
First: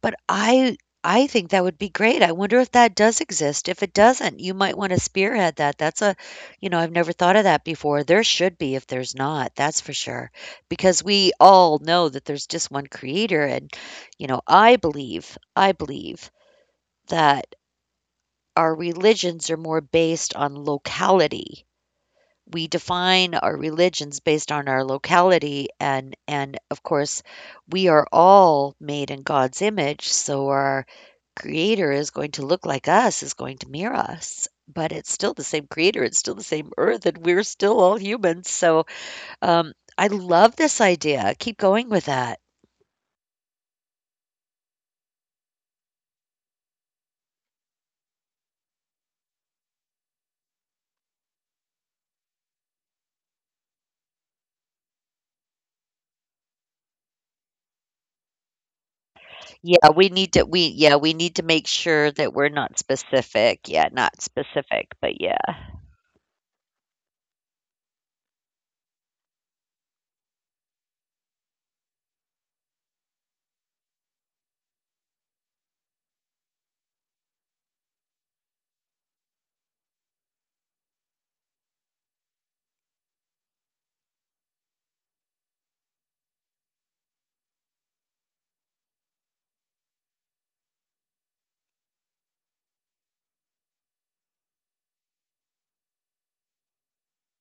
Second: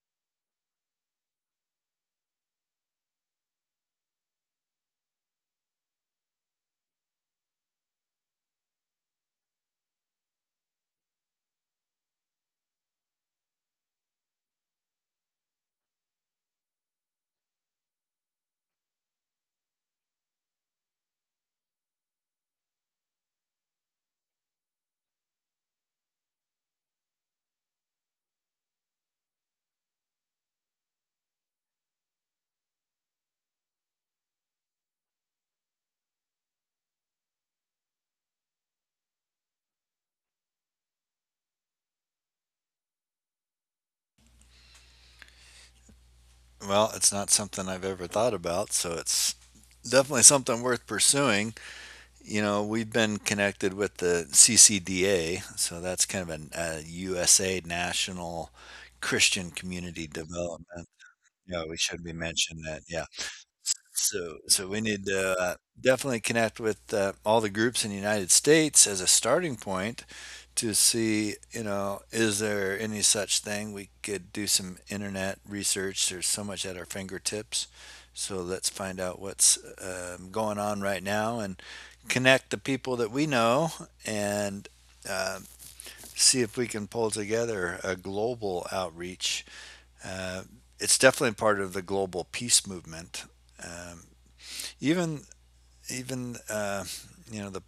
But I think that would be great. I wonder if that does exist. If it doesn't, you might wanna spearhead that. That's a You know, I've never thought of that before. There should be if there's not, that's for sure, because we all know that there's just one creator, and, you know, I believe that our religions are more based on locality. We define our religions based on our locality, and of course we are all made in God's image, so our creator is going to look like us, is going to mirror us, but it's still the same creator, it's still the same earth, and we're still all humans. So, um, I love this idea. Keep going with that.
Well, it's not something I've ever thought about, so it's definitely something worth pursuing. You know, we've been connected with the CCDA, so that's kind of a USA National Christian Community
Yeah, we need to
Development.
we yeah, we
Yeah,
need to
we
make
should be
sure that
mentioning
we're
that. Yeah.
not specific. Yeah,
So
not
so we need
specific,
to,
but yeah.
definitely connect with, all the groups in the United States as a starting point to see, you know, is there any such thing? We could do some internet research. There's so much at our fingertips. So let's find out what's, going on right now and connect the people that we know and see if we can pull together a global outreach. Uh, it's definitely part of the global peace movement. Um, even even You know the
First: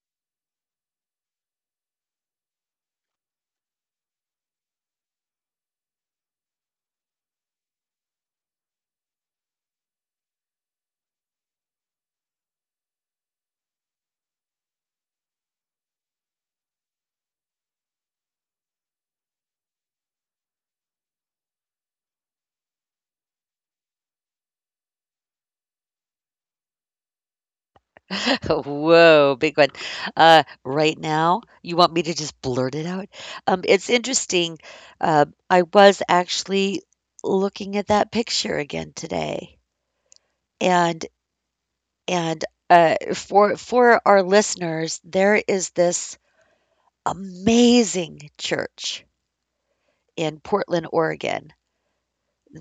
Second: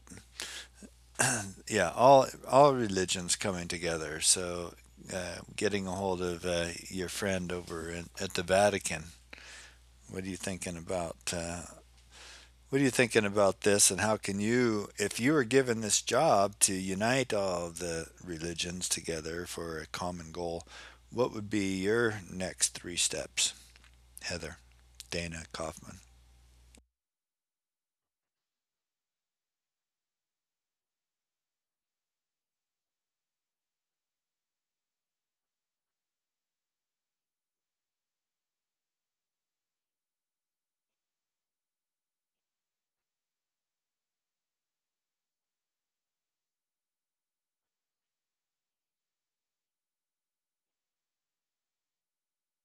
yeah all religions coming together. So getting a hold of your friend over at the Vatican. What are you thinking about? What are you thinking about this, and how can you, if you were given this job to unite all of the religions together for a common goal, what would be your next three steps, Heather, Dana Kaufman?
[laughs] Whoa, big one. Right now, you want me to just blurt it out? It's interesting. I was actually looking at that picture again today, and and for our listeners, there is this amazing church in Portland, Oregon,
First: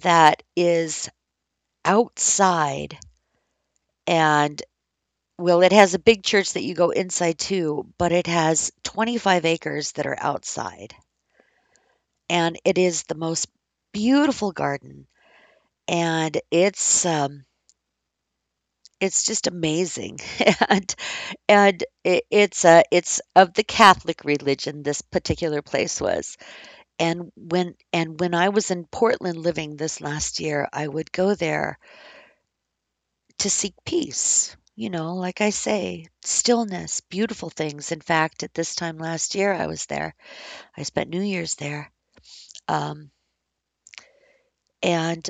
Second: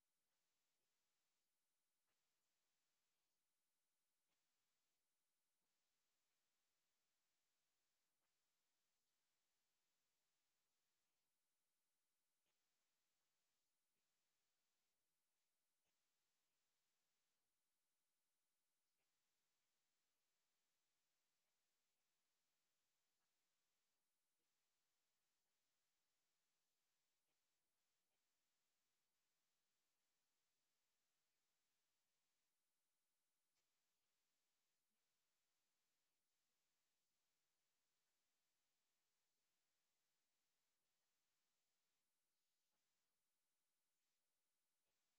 that is outside. And well, it has a big church that you go inside to, but it has 25 acres that are outside. And it is the most beautiful garden, and it's just amazing. [laughs] And it's of the Catholic religion, this particular place was. And when I was in Portland living this last year, I would go there to seek peace, you know, like I say, stillness, beautiful things. In fact, at this time last year, I was there. I spent New Year's there, um, and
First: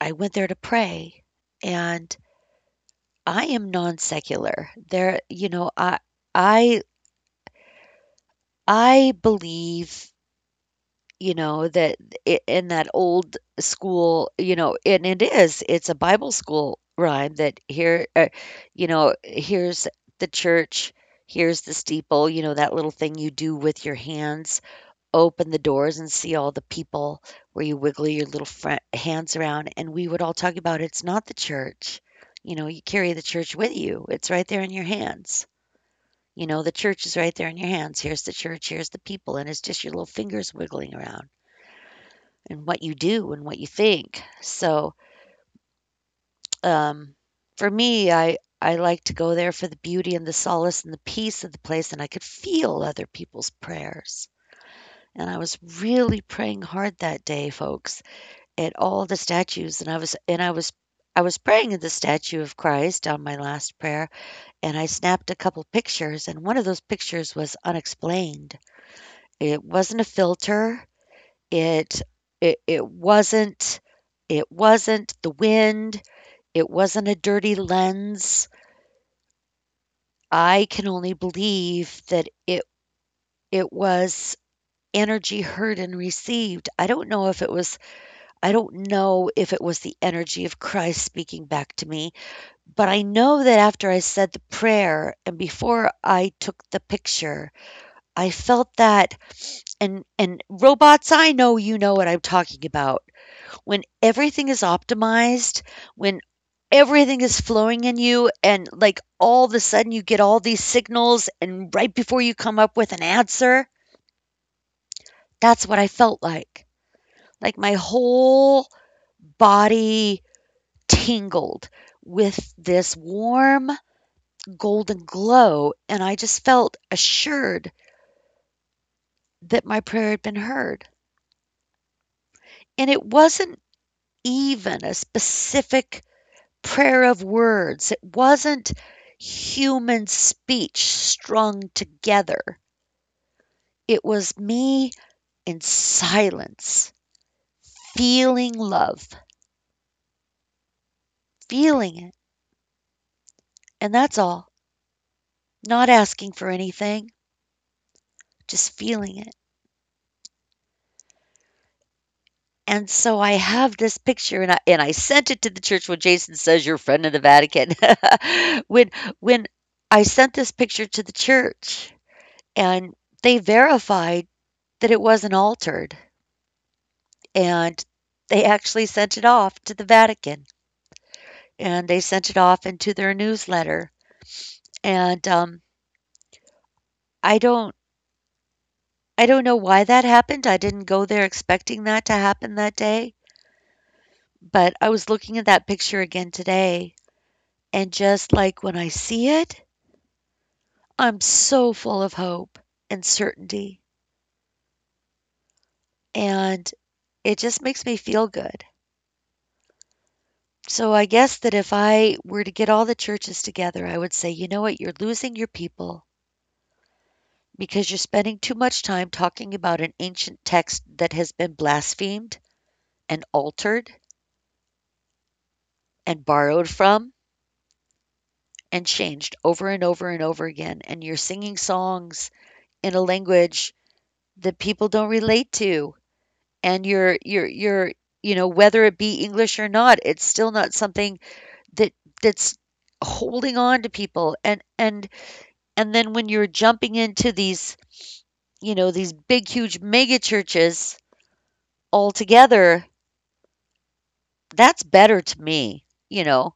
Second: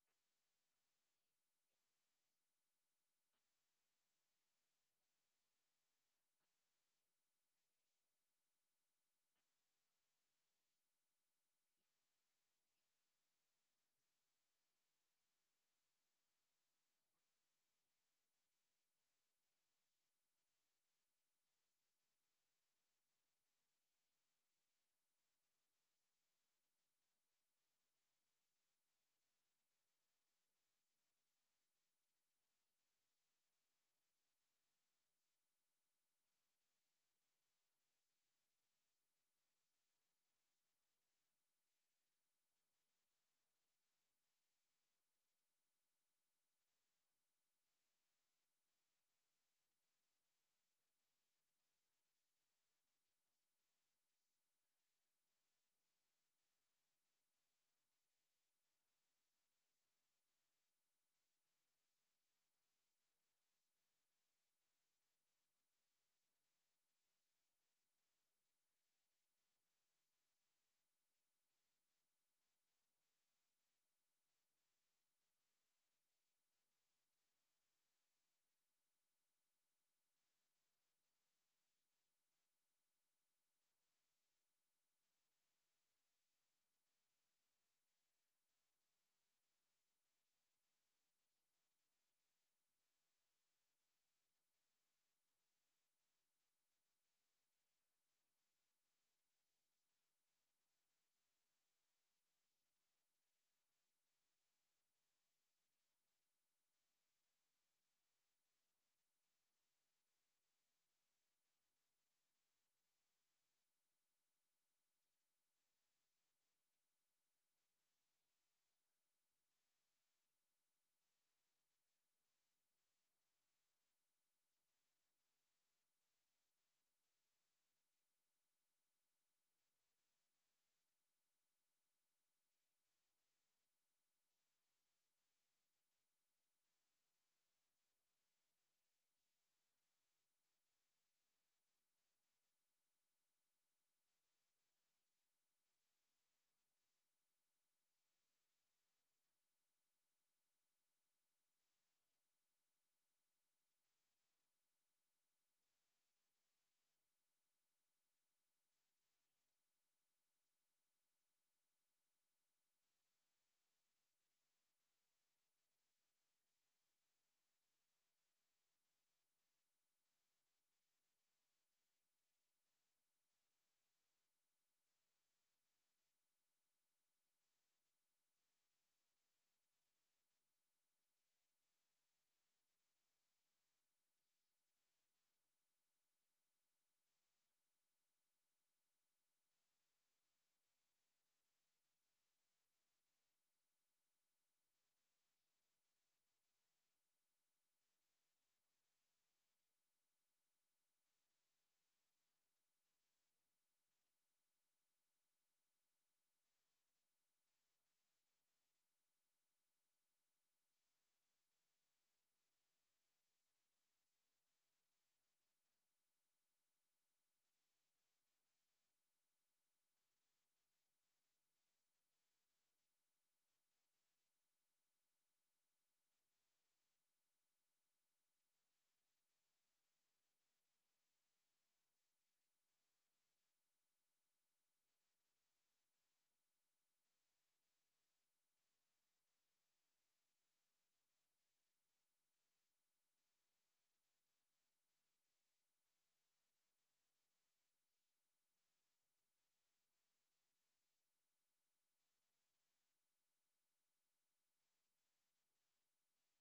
I went there to pray, and I am non-secular. There, you know, I I believe, you know, that I in that old school, you know, and it is, it's a Bible school rhyme that here, you know, here's the church, here's the steeple, you know, that little thing you do with your hands, open the doors and see all the people where you wiggle your little fra hands around, and we would all talk about it's not the church. You know, you carry the church with you. It's right there in your hands. You know, the church is right there in your hands. Here's the church, here's the people, and it's just your little fingers wiggling around and what you do and what you think. So, um, for me, I like to go there for the beauty and the solace and the peace of the place, and I could feel other people's prayers. And I was really praying hard that day, folks, at all the statues, and I was praying at the statue of Christ on my last prayer, and I snapped a couple pictures, and one of those pictures was unexplained. It wasn't a filter. It it it wasn't the wind. It wasn't a dirty lens. I can only believe that it was energy heard and received. I don't know if it was the energy of Christ speaking back to me, but I know that after I said the prayer and before I took the picture, I felt that. And robots, I know you know what I'm talking about. When everything is optimized, when everything is flowing in you, and like all of a sudden you get all these signals, and right before you come up with an answer, that's what I felt like. Like my whole body tingled with this warm golden glow, and I just felt assured that my prayer had been heard. And it wasn't even a specific prayer of words. It wasn't human speech strung together. It was me in silence, feeling love, feeling it, and that's all. Not asking for anything, just feeling it. And so I have this picture, and I sent it to the church when Jason says you're a friend of the Vatican. [laughs] when when I sent this picture to the church, and they verified that it wasn't altered, and they actually sent it off to the Vatican, and they sent it off into their newsletter, and I don't I don't know why that happened. I didn't go there expecting that to happen that day, but I was looking at that picture again today, and just, like, when I see it, I'm so full of hope and certainty, and it just makes me feel good. So I guess that if I were to get all the churches together, I would say, "You know what? You're losing your people, because you're spending too much time talking about an ancient text that has been blasphemed and altered and borrowed from and changed over and over and over again. And you're singing songs in a language that people don't relate to. And you know, whether it be English or not, it's still not something that that's holding on to people. And then when you're jumping into these, you know, these big, huge mega churches all together, that's better to me, you know,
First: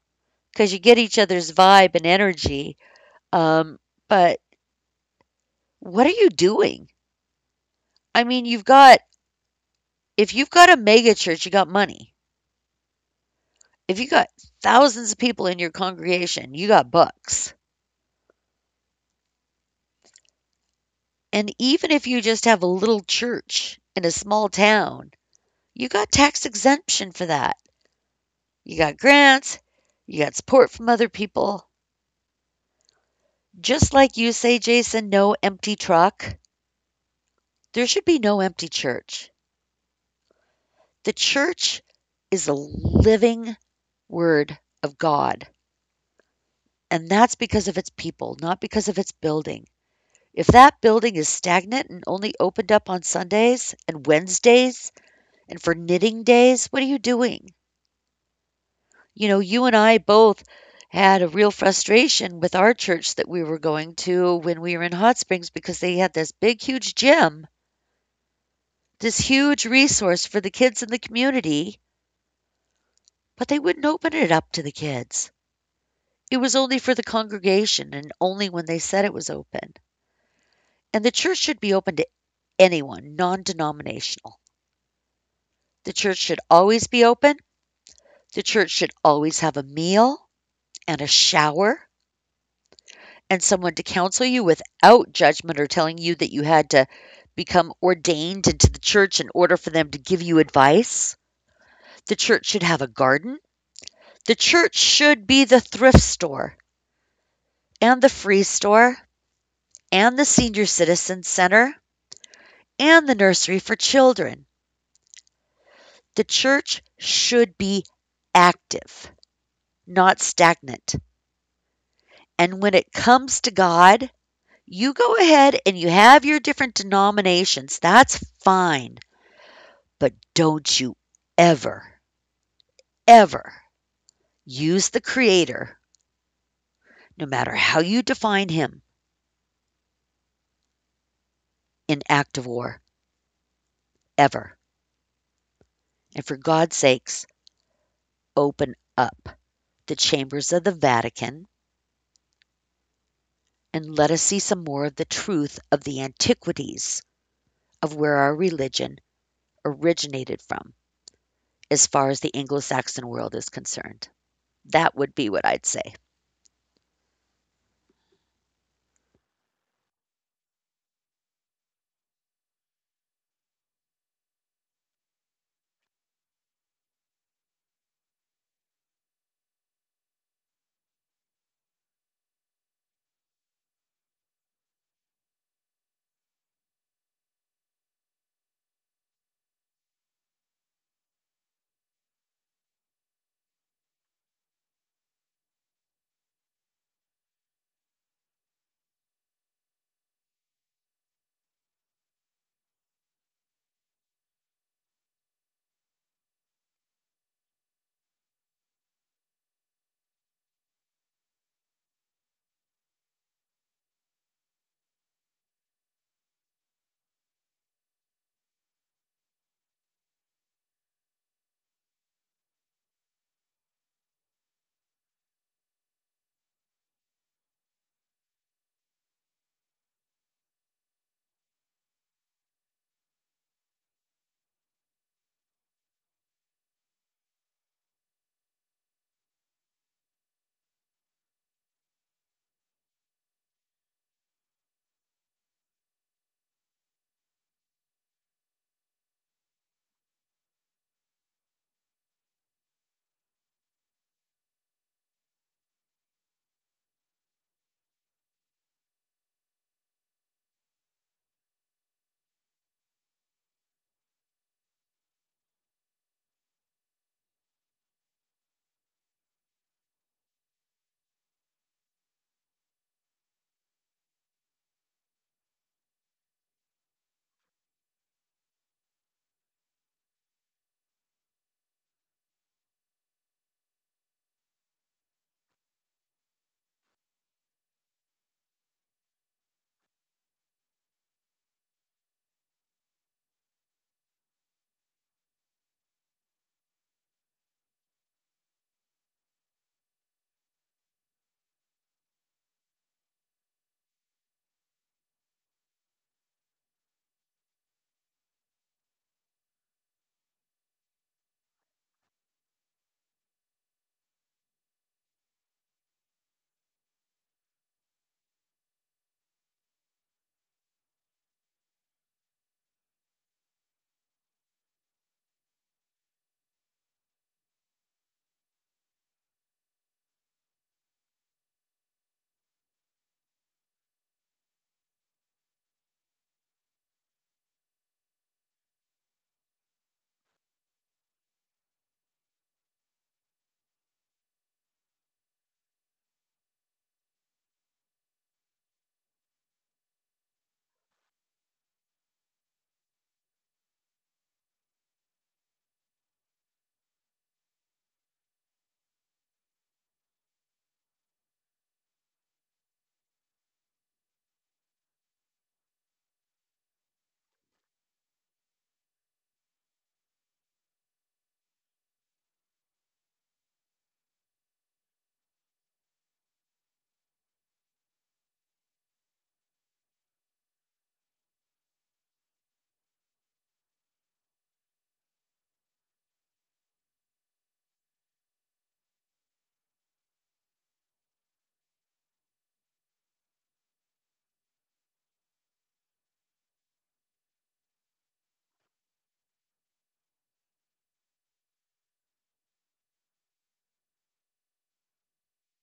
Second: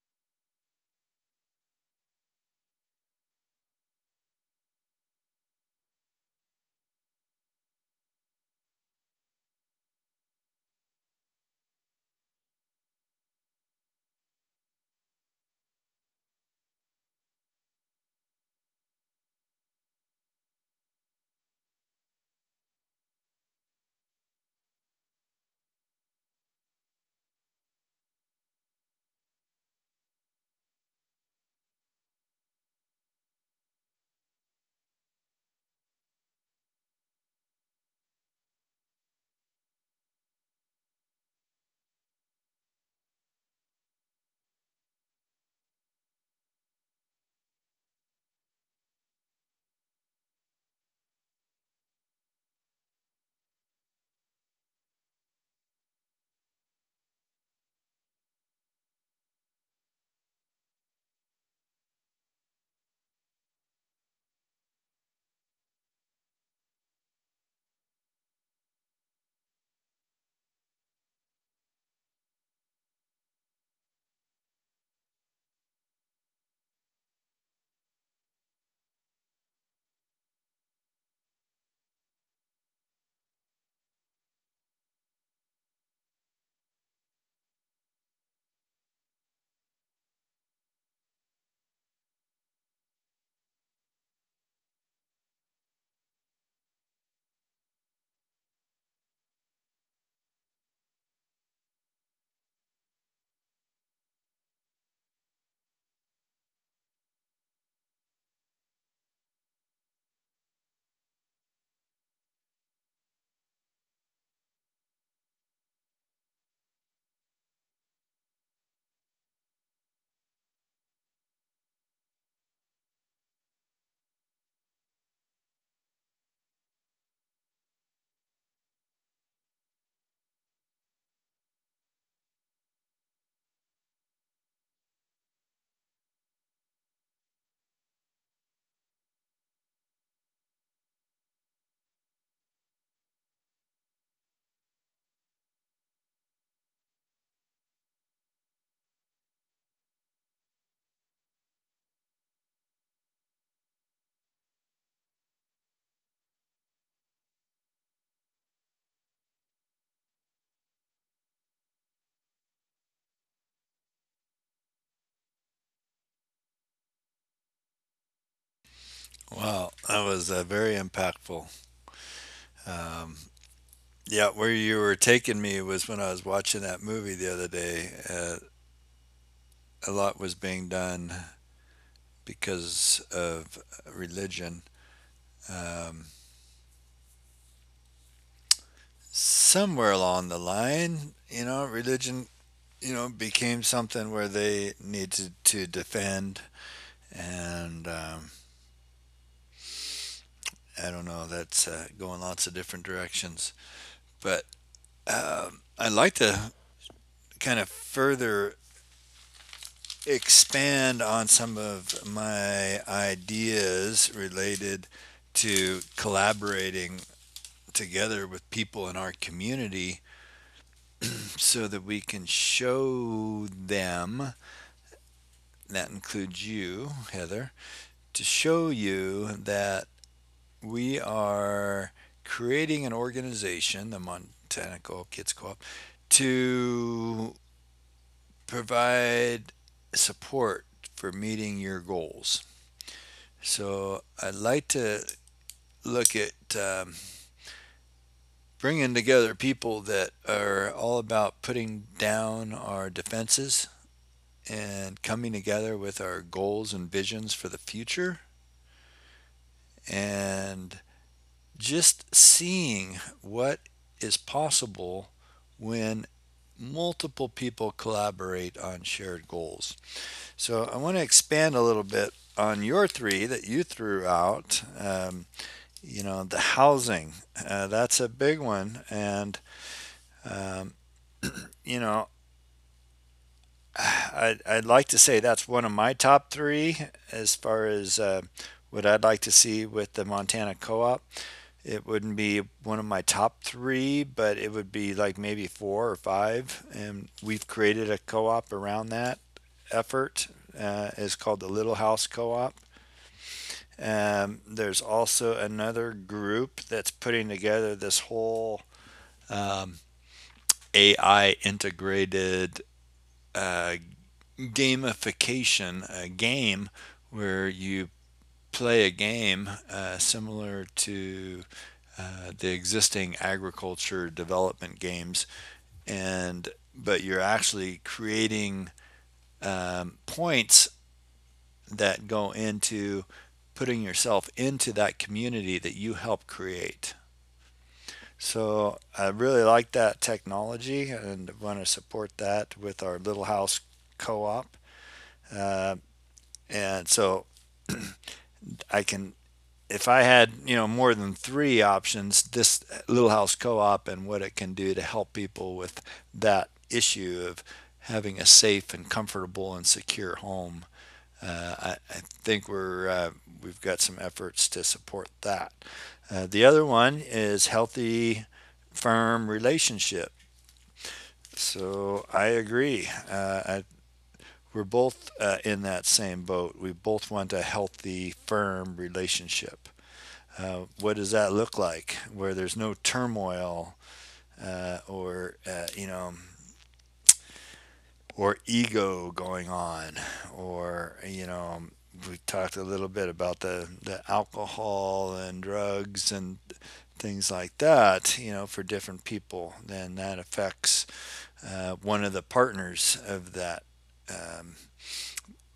because you get each other's vibe and energy, um, but what are you doing? I mean, you've got, if you've got a mega church, you got money. If you got thousands of people in your congregation, you got bucks, and even if you just have a little church in a small town, you got tax exemption for that. You got grants, you got support from other people. Just like you say, Jason, 'No empty truck.' There should be no empty church. The church is a living word of God, and that's because of its people, not because of its building. If that building is stagnant and only opened up on Sundays and Wednesdays and for knitting days, what are you doing? You know, you and I both had a real frustration with our church that we were going to when we were in Hot Springs because they had this big, huge gym, this huge resource for the kids in the community, but they wouldn't open it up to the kids. It was only for the congregation and only when they said it was open. And the church should be open to anyone, non denominational. The church should always be open. The church should always have a meal and a shower and someone to counsel you without judgment or telling you that you had to become ordained into the church in order for them to give you advice. The church should have a garden. The church should be the thrift store and the free store and the senior citizen center and the nursery for children. The church should be active, not stagnant. And when it comes to God, you go ahead and you have your different denominations. That's fine. But don't you ever, ever use the Creator, no matter how you define Him, in act of war, ever. And for God's sakes, open up the chambers of the Vatican and let us see some more of the truth of the antiquities of where our religion originated from as far as the Anglo-Saxon world is concerned. That would be what I'd say."
Wow, that was very impactful. Um, Yeah, where you were taking me was when I was watching that movie the other day. A lot was being done because of religion. Um, Somewhere along the line, you know, religion, you know, became something where they needed to defend. And I don't know, that's going lots of different directions. But I like to kind of further expand on some of my ideas related to collaborating together with people in our community so that we can show them, that includes you, Heather, to show you that we are creating an organization, the Montana Co-op Kids Co-op, to provide support for meeting your goals. So I'd like to look at bringing together people that are all about putting down our defenses and coming together with our goals and visions for the future and just seeing what is possible when multiple people collaborate on shared goals. So I want to expand a little bit on your three that you threw out. You know, the housing, that's a big one. And um, you know, [sighs] I'd like to say that's one of my top three as far as what I'd like to see with the Montana co-op. It wouldn't be one of my top three, but it would be like maybe four or five, and we've created a co-op around that effort. It's called the Little House Co-op. There's also another group that's putting together this whole um, AI integrated uh, gamification, a game where you play a game similar to the existing agriculture development games, and but you're actually creating points that go into putting yourself into that community that you help create. So I really like that technology and want to support that with our Little House Co-op. Uh, and so I can, if I had, you know, more than three options, this Little House Co-op and what it can do to help people with that issue of having a safe and comfortable and secure home. I think we're we've got some efforts to support that. The other one is healthy, firm relationship. So I agree. I we're both in that same boat. We both want a healthy, firm relationship. What does that look like? Where there's no turmoil or you know, or ego going on, or you know, we talked a little bit about the alcohol and drugs and things like that, you know, for different people, then that affects one of the partners of that, um,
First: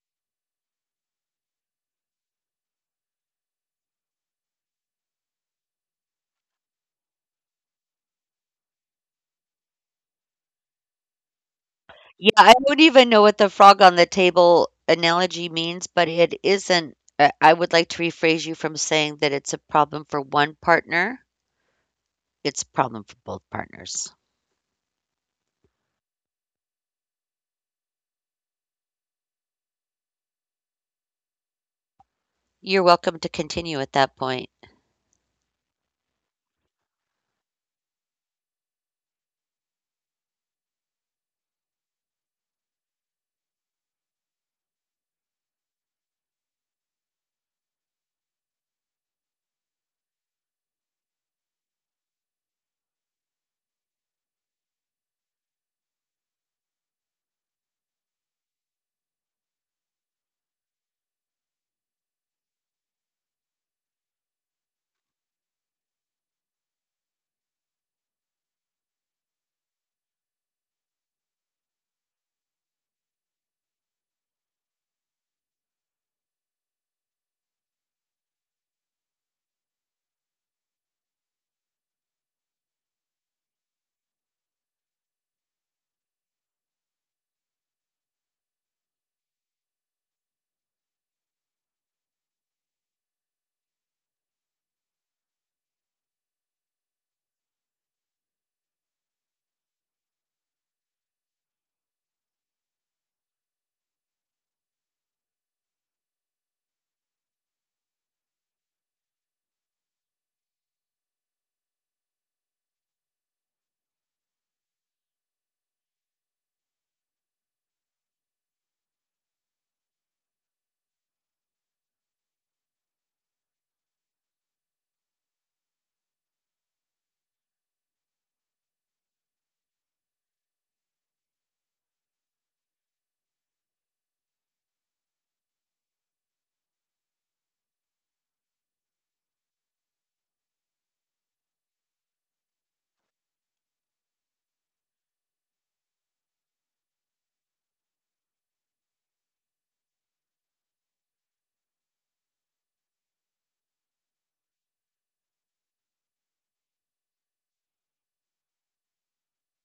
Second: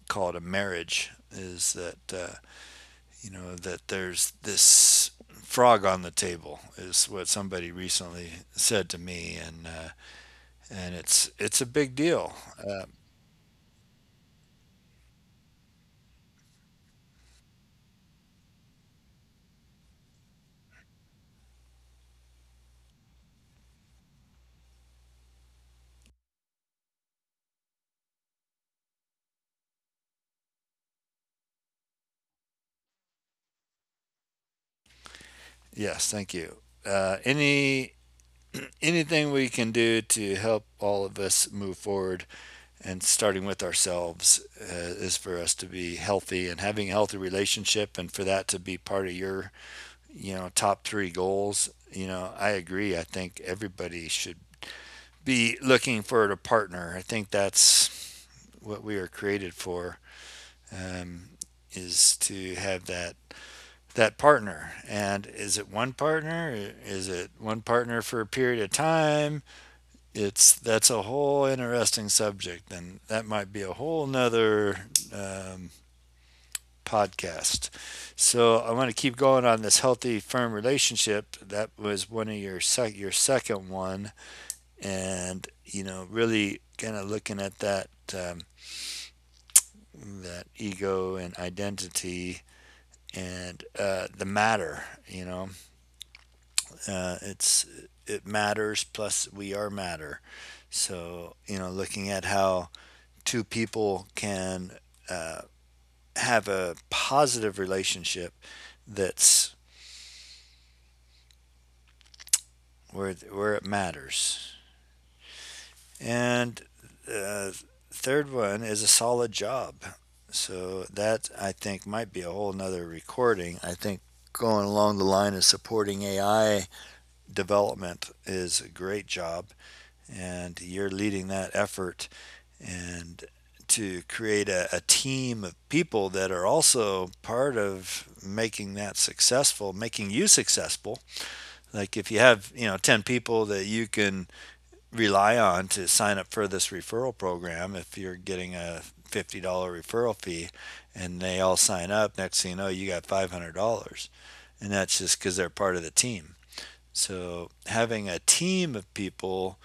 call it a marriage, is that you know that there's this frog on the table is what somebody recently said to me. And and it's a big
Yeah,
deal.
I don't even know what the frog on the table analogy means, but it isn't, I would like to rephrase you from saying that it's a problem for one partner, it's a problem for both partners. You're welcome to continue at that point.
Yes, thank you. Any [clears throat] Anything we can do to help all of us move forward and starting with ourselves is for us to be healthy and having a healthy relationship, and for that to be part of your, you know, top three goals. You know, I agree. I think everybody should be looking for a partner. I think that's what we are created for, um, is to have that that partner. And is it one partner? Is it one partner for a period of time? It's that's a whole interesting subject, and that might be a whole nother um, podcast. So I want to keep going on this healthy, firm relationship. That was one of your your second one, and you know, really kind of looking at that, um, that ego and identity, and the matter, you know, it's it matters, plus we are matter. So you know, looking at how two people can uh, have a positive relationship, that's where it matters. And uh, third one is a solid job. So that I think might be a whole nother recording. I think going along the line of supporting AI development is a great job, and you're leading that effort and to create a team of people that are also part of making that successful, making you successful. Like if you have, you know, 10 people that you can rely on to sign up for this referral program, if you're getting a $50 referral fee and they all sign up, next thing you know, you got $500, and that's just because they're part of the team. So having a team of people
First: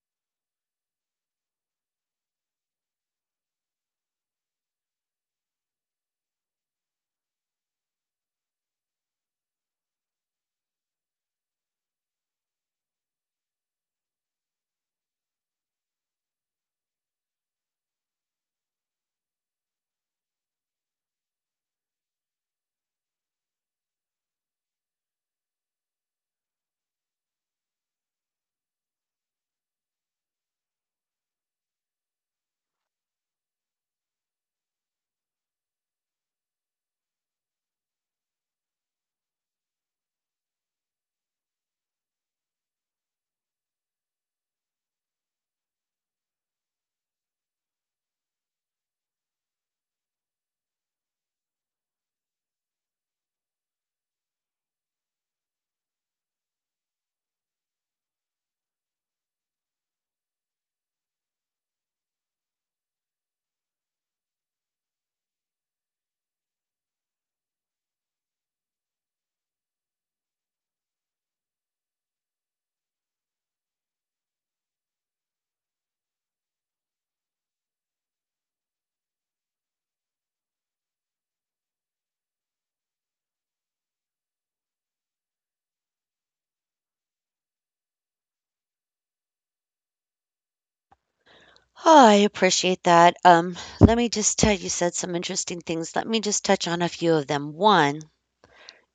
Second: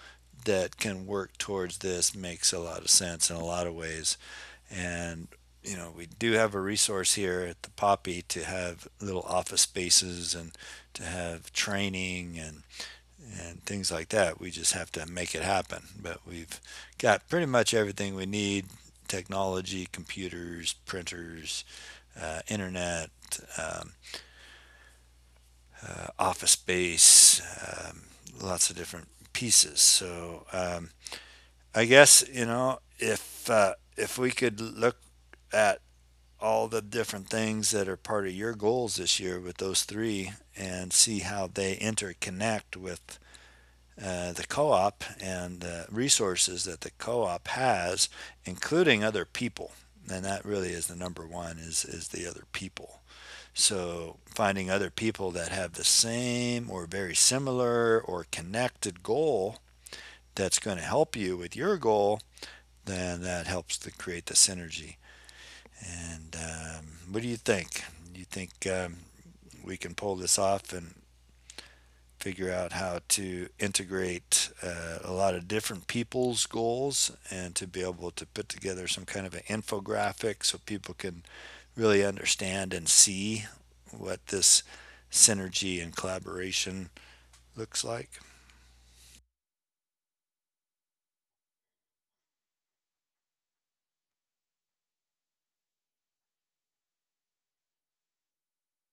that can work towards this makes a lot of sense in a lot of ways. And you know, we do have a resource here at the poppy to have little office spaces and to have training and things like that. We just have to make it happen. But we've got pretty much everything we need: technology, computers, printers, internet, um, office space, um, lots of different pieces. So I guess, you know, if we could look at all the different things that are part of your goals this year with those three and see how they interconnect with the co-op and the resources that the co-op has, including other people. And that really is the number one, is the other people. So finding other people that have the same or very similar or connected goal, that's going to help you with your goal, then that helps to create the synergy. And what do you think? You think we can pull this off and figure out how to integrate a lot of different people's goals and to be able to put together some kind of an infographic so people can really understand and see what this synergy and collaboration looks like.
Oh, I appreciate that. Let me just tell you said some interesting things. Let me just touch on a few of them. One,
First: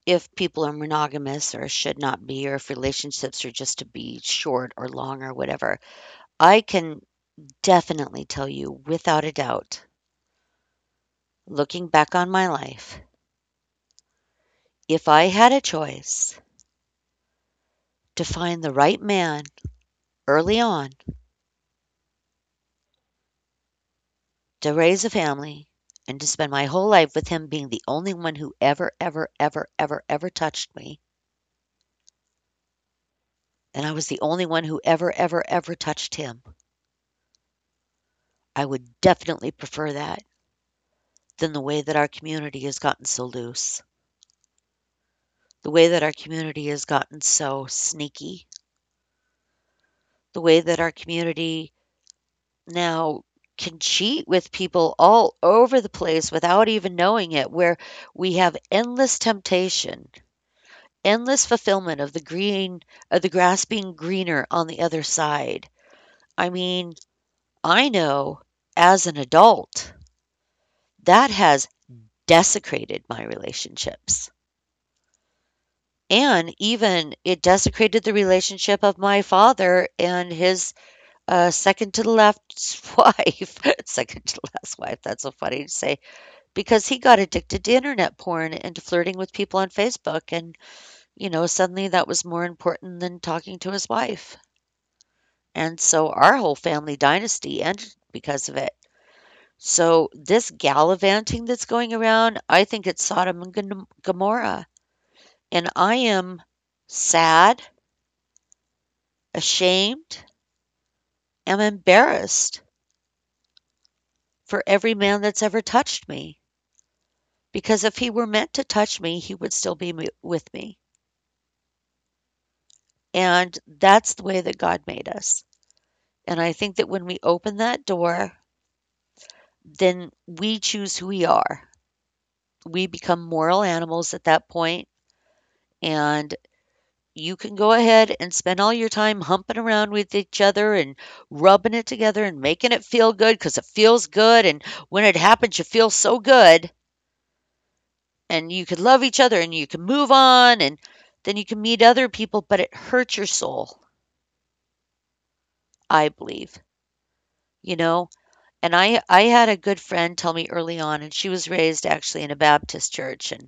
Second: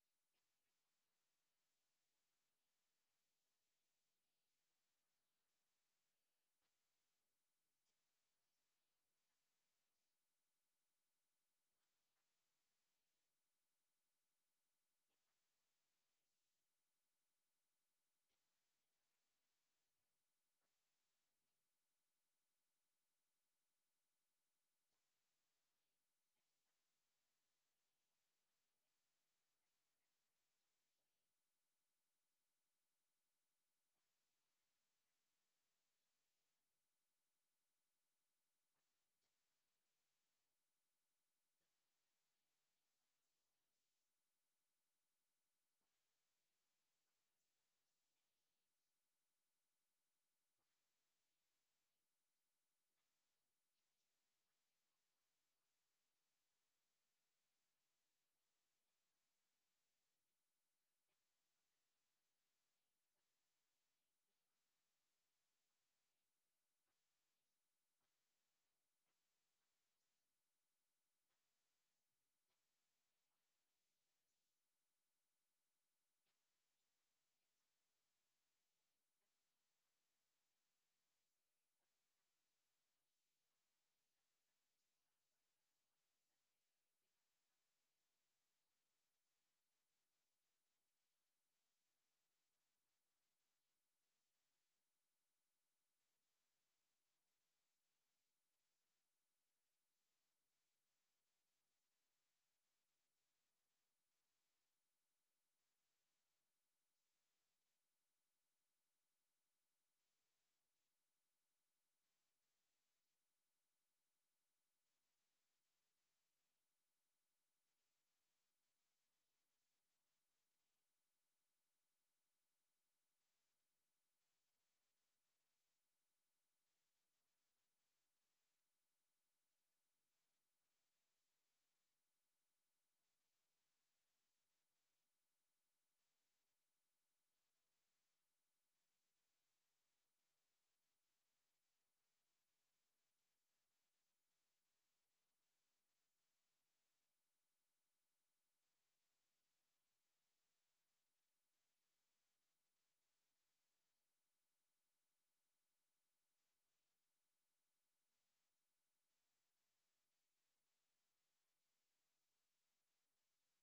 if people are monogamous or should not be, or if relationships are just to be short or long or whatever, I can definitely tell you without a doubt, looking back on my life, if I had a choice to find the right man early on to raise a family and to spend my whole life with him being the only one who ever, ever, ever, ever, ever touched me, and I was the only one who ever, ever, ever touched him, I would definitely prefer that than the way that our community has gotten so loose, the way that our community has gotten so sneaky, the way that our community now can cheat with people all over the place without even knowing it, where we have endless temptation, endless fulfillment of the green, of the grass being greener on the other side. I mean, I know as an adult that has desecrated my relationships. And even it desecrated the relationship of my father and his, second to the left's [laughs] wife, second to last wife, that's so funny to say, because he got addicted to internet porn and to flirting with people on Facebook, and, you know, suddenly that was more important than talking to his wife. And so our whole family dynasty ended because of it. So this gallivanting that's going around, I think it's Sodom and Gomorrah. And I am sad, ashamed, am embarrassed for every man that's ever touched me, because if he were meant to touch me, he would still be with me. And that's the way that God made us. And I think that when we open that door, then we choose who we are. We become moral animals at that point, and you can go ahead and spend all your time humping around with each other and rubbing it together and making it feel good because it feels good. And when it happens, you feel so good, and you can love each other and you can move on, and then you can meet other people, but it hurts your soul, I believe, you know? And I had a good friend tell me early on, and she was raised actually in a Baptist church, and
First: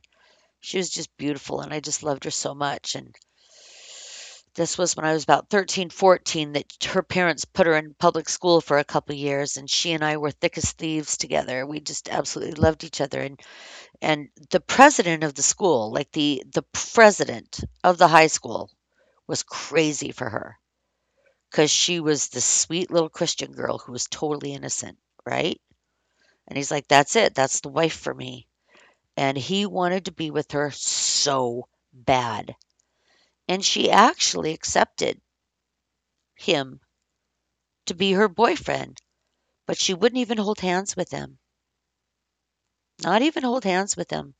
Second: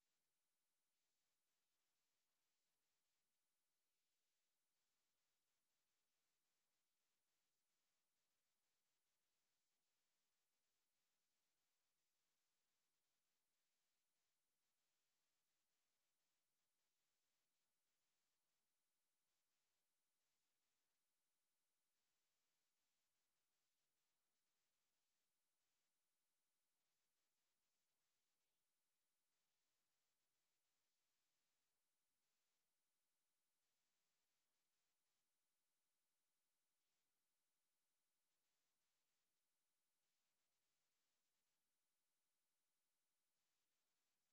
she was just beautiful, and I just loved her so much, and this was when I was about 13, 14, that her parents put her in public school for a couple years, and she and I were thick as thieves together. We just absolutely loved each other, and the president of the school, like, the president of the high school was crazy for her because she was this sweet little Christian girl who was totally innocent, right? And he's like, "That's it. That's the wife for me." And he wanted to be with her so bad. And she actually accepted him to be her boyfriend, but she wouldn't even hold hands with him, not even hold hands with him.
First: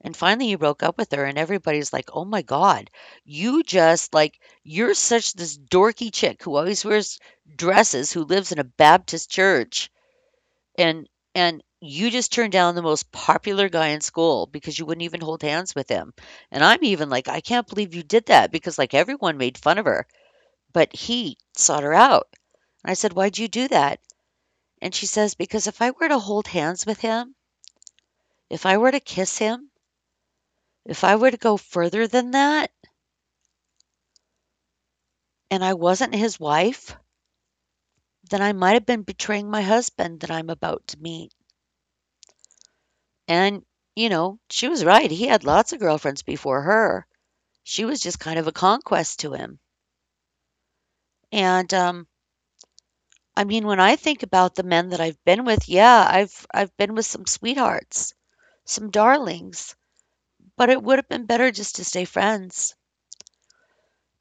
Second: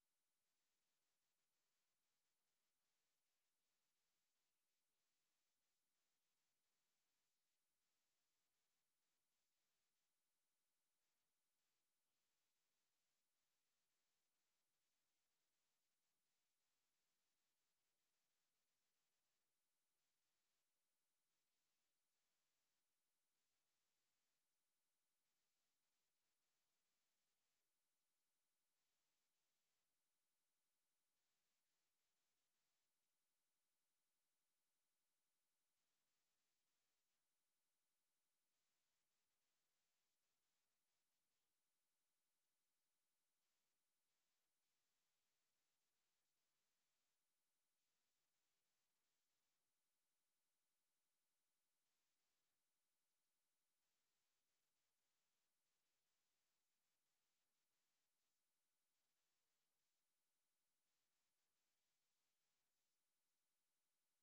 And finally he broke up with her and everybody's like, "Oh my God, you just like you're such this dorky chick who always wears dresses, who lives in a Baptist church, And and you just turned down the most popular guy in school because you wouldn't even hold hands with him." And I'm even like, "I can't believe you did that," because, like, everyone made fun of her, but he sought her out. And I said, "Why'd you do that?" And she says, "Because if I were to hold hands with him, if I were to kiss him, if I were to go further than that, and I wasn't his wife, then I might have been betraying my husband that I'm about to meet." And, you know, she was right. He had lots of girlfriends before her. She was just kind of a conquest to him. And, um, I mean, when I think about the men that I've been with, yeah, I've been with some sweethearts, some darlings, but it would have been better just to stay friends,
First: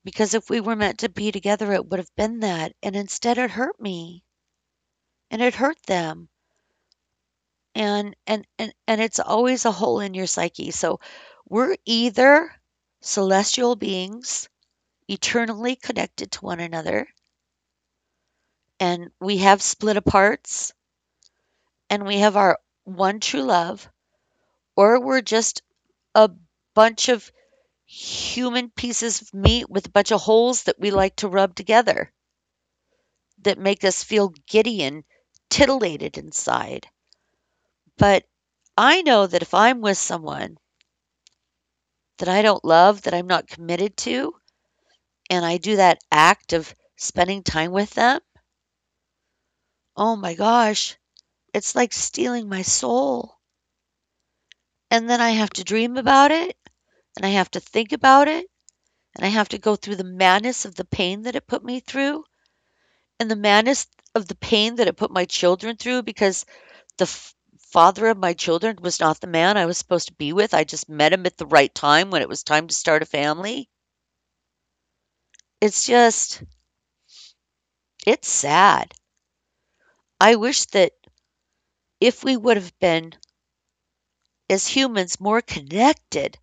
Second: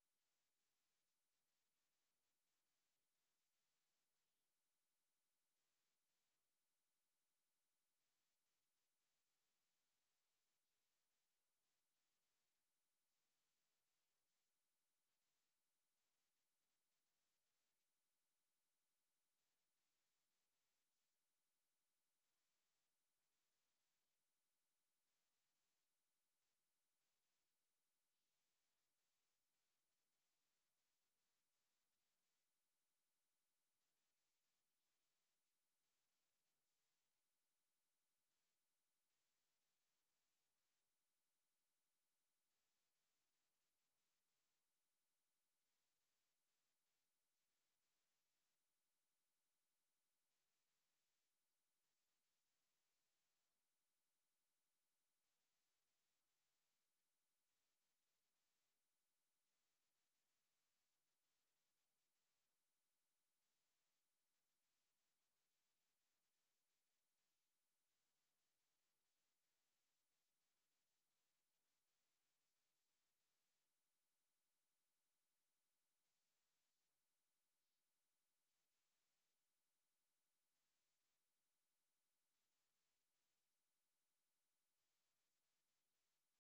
because if we were meant to be together, it would have been that. And instead it hurt me and it hurt them. And it's always a hole in your psyche. So we're either celestial beings eternally connected to one another, and we have split aparts, and we have our one true love, or we're just a bunch of human pieces of meat with a bunch of holes that we like to rub together that make us feel giddy and titillated inside. But I know that if I'm with someone that I don't love, that I'm not committed to, and I do that act of spending time with them, oh my gosh, it's like stealing my soul. And then I have to dream about it, and I have to think about it, and I have to go through the madness of the pain that it put me through, and the madness of the pain that it put my children through, because the f- father of my children was not the man I was supposed to be with. I just met him at the right time when it was time to start a family. It's just, it's sad. I wish that if we would have been, as humans, more connected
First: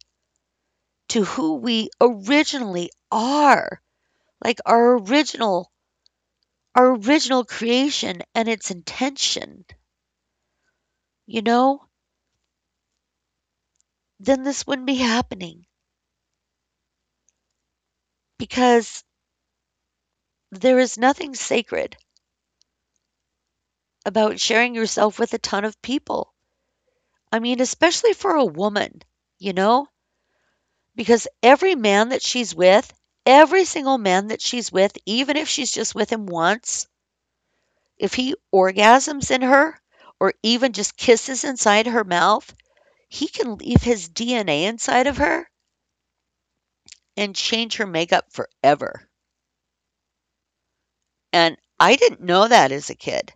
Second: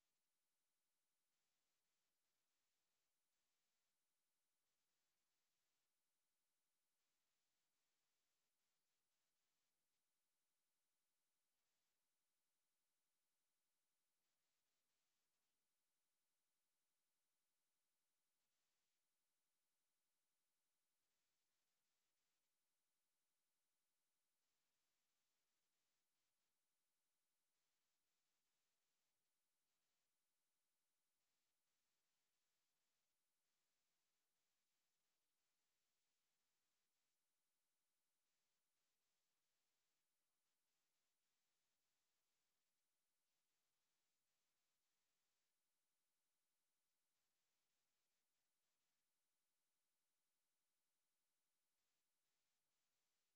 to who we originally are, like our original creation and its intention, you know? Then this wouldn't be happening, because there is nothing sacred about sharing yourself with a ton of people. I mean, especially for a woman, you know, because every man that she's with, every single man that she's with, even if she's just with him once, if he orgasms in her or even just kisses inside her mouth, he can leave his DNA inside of her and change her makeup forever. And I didn't know that as a kid.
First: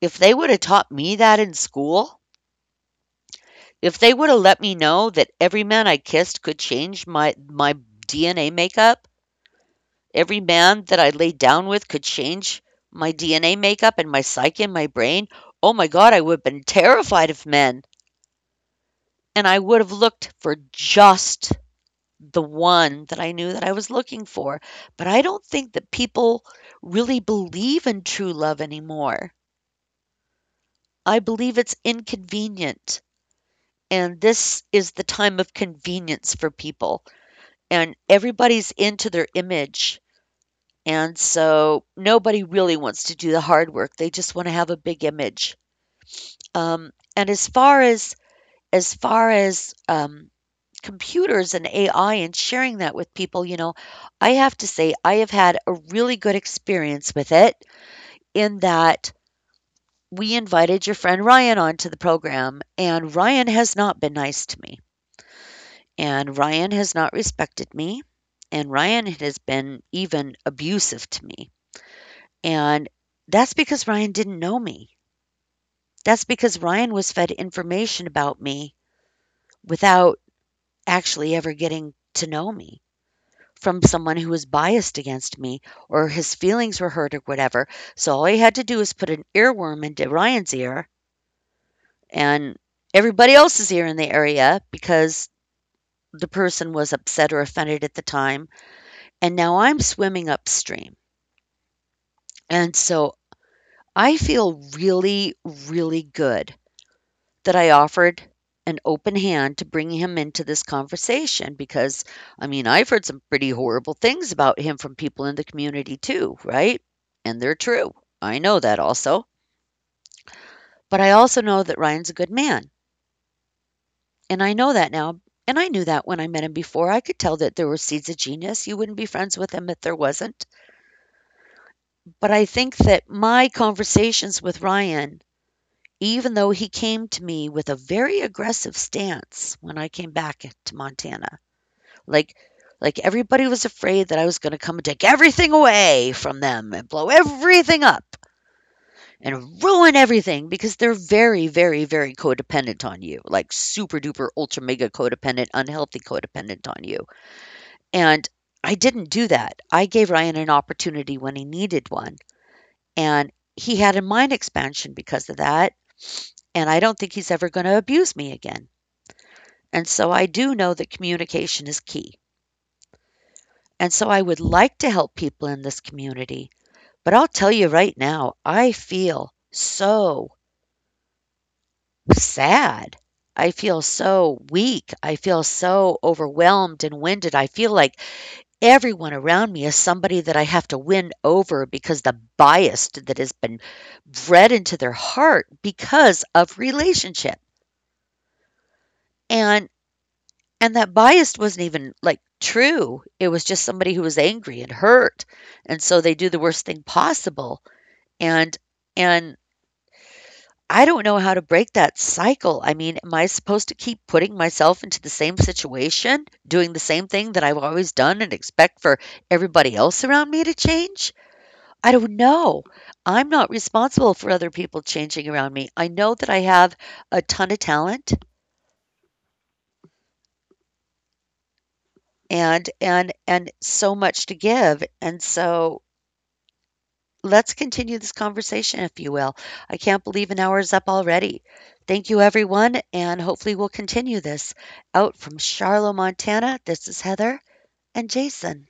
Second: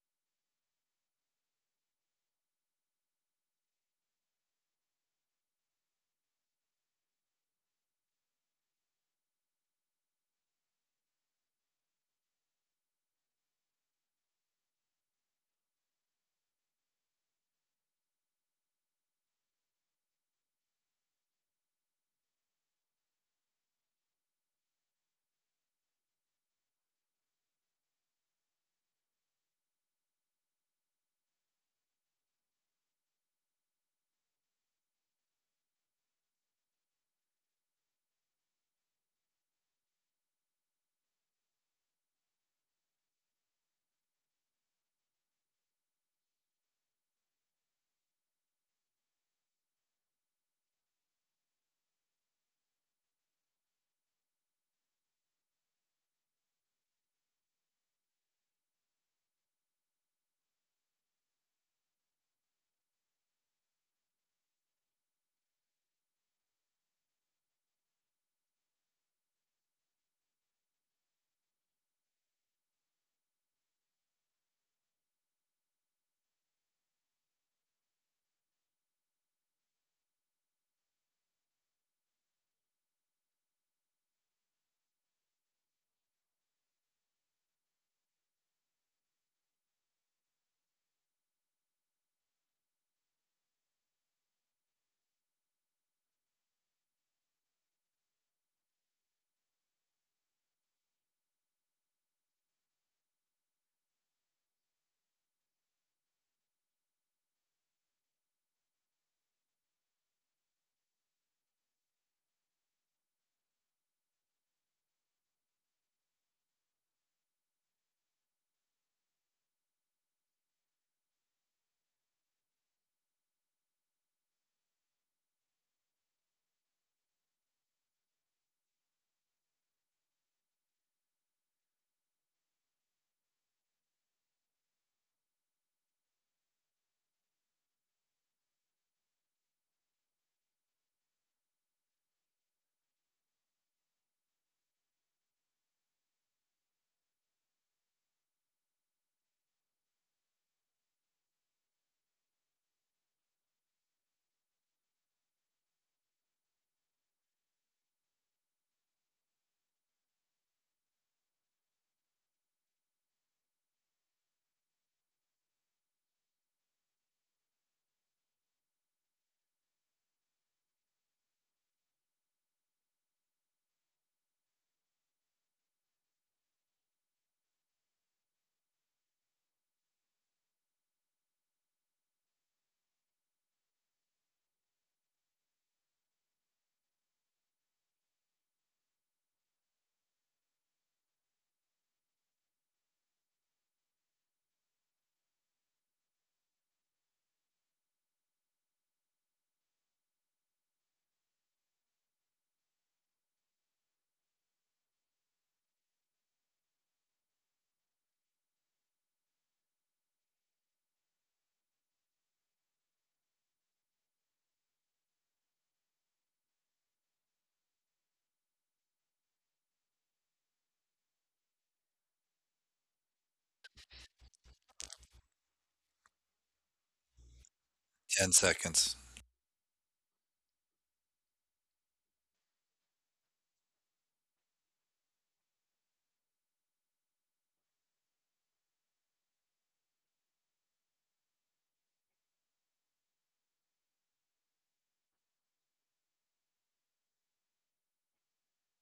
If they would have taught me that in school, if they would have let me know that every man I kissed could change my DNA makeup, every man that I laid down with could change my DNA makeup and my psyche and my brain, oh my god, I would have been terrified of men, and I would have looked for just the one that I knew that I was looking for. But I don't think that people really believe in true love anymore. I believe it's inconvenient, and this is the time of convenience for people, and everybody's into their image. And so nobody really wants to do the hard work. They just want to have a big image. Um, and as far as computers and AI and sharing that with people, you know, I have to say I have had a really good experience with it, in that we invited your friend Ryan onto the program, and Ryan has not been nice to me, and Ryan has not respected me, and Ryan has been even abusive to me. And that's because Ryan didn't know me. That's because Ryan was fed information about me without actually ever getting to know me, from someone who was biased against me or his feelings were hurt or whatever. So all he had to do was put an earworm into Ryan's ear and everybody else's ear in the area, because the person was upset or offended at the time. And now I'm swimming upstream. And so I feel really, really good that I offered an open hand to bring him into this conversation, because, I mean, I've heard some pretty horrible things about him from people in the community too, right? And they're true. I know that also. But I also know that Ryan's a good man. And I know that now. And I knew that when I met him before. I could tell that there were seeds of genius. You wouldn't be friends with him if there wasn't. But I think that my conversations with Ryan, even though he came to me with a very aggressive stance when I came back to Montana. Like like everybody was afraid that I was going to come and take everything away from them and blow everything up and ruin everything, because they're very, very, very codependent on you. Like super duper ultra mega codependent, unhealthy codependent on you. And I didn't do that. I gave Ryan an opportunity when he needed one, and he had a mind expansion because of that, and I don't think he's ever going to abuse me again. And so I do know that communication is key. And so I would like to help people in this community, but I'll tell you right now, I feel so sad. I feel so weak. I feel so overwhelmed and winded. I feel like everyone around me is somebody that I have to win over, because the bias that has been bred into their heart because of relationship. And And that bias wasn't even, like, true. It was just somebody who was angry and hurt, and so they do the worst thing possible, and and I don't know how to break that cycle. I mean, am I supposed to keep putting myself into the same situation, doing the same thing that I've always done, and expect for everybody else around me to change? I don't know. I'm not responsible for other people changing around me. I know that I have a ton of talent
10 seconds.
and so much to give, and so. Let's continue this conversation, if you will. I can't believe an hour is up already. Thank you, everyone, and hopefully we'll continue this. Out from Charlotte, Montana, this is Heather and Jason.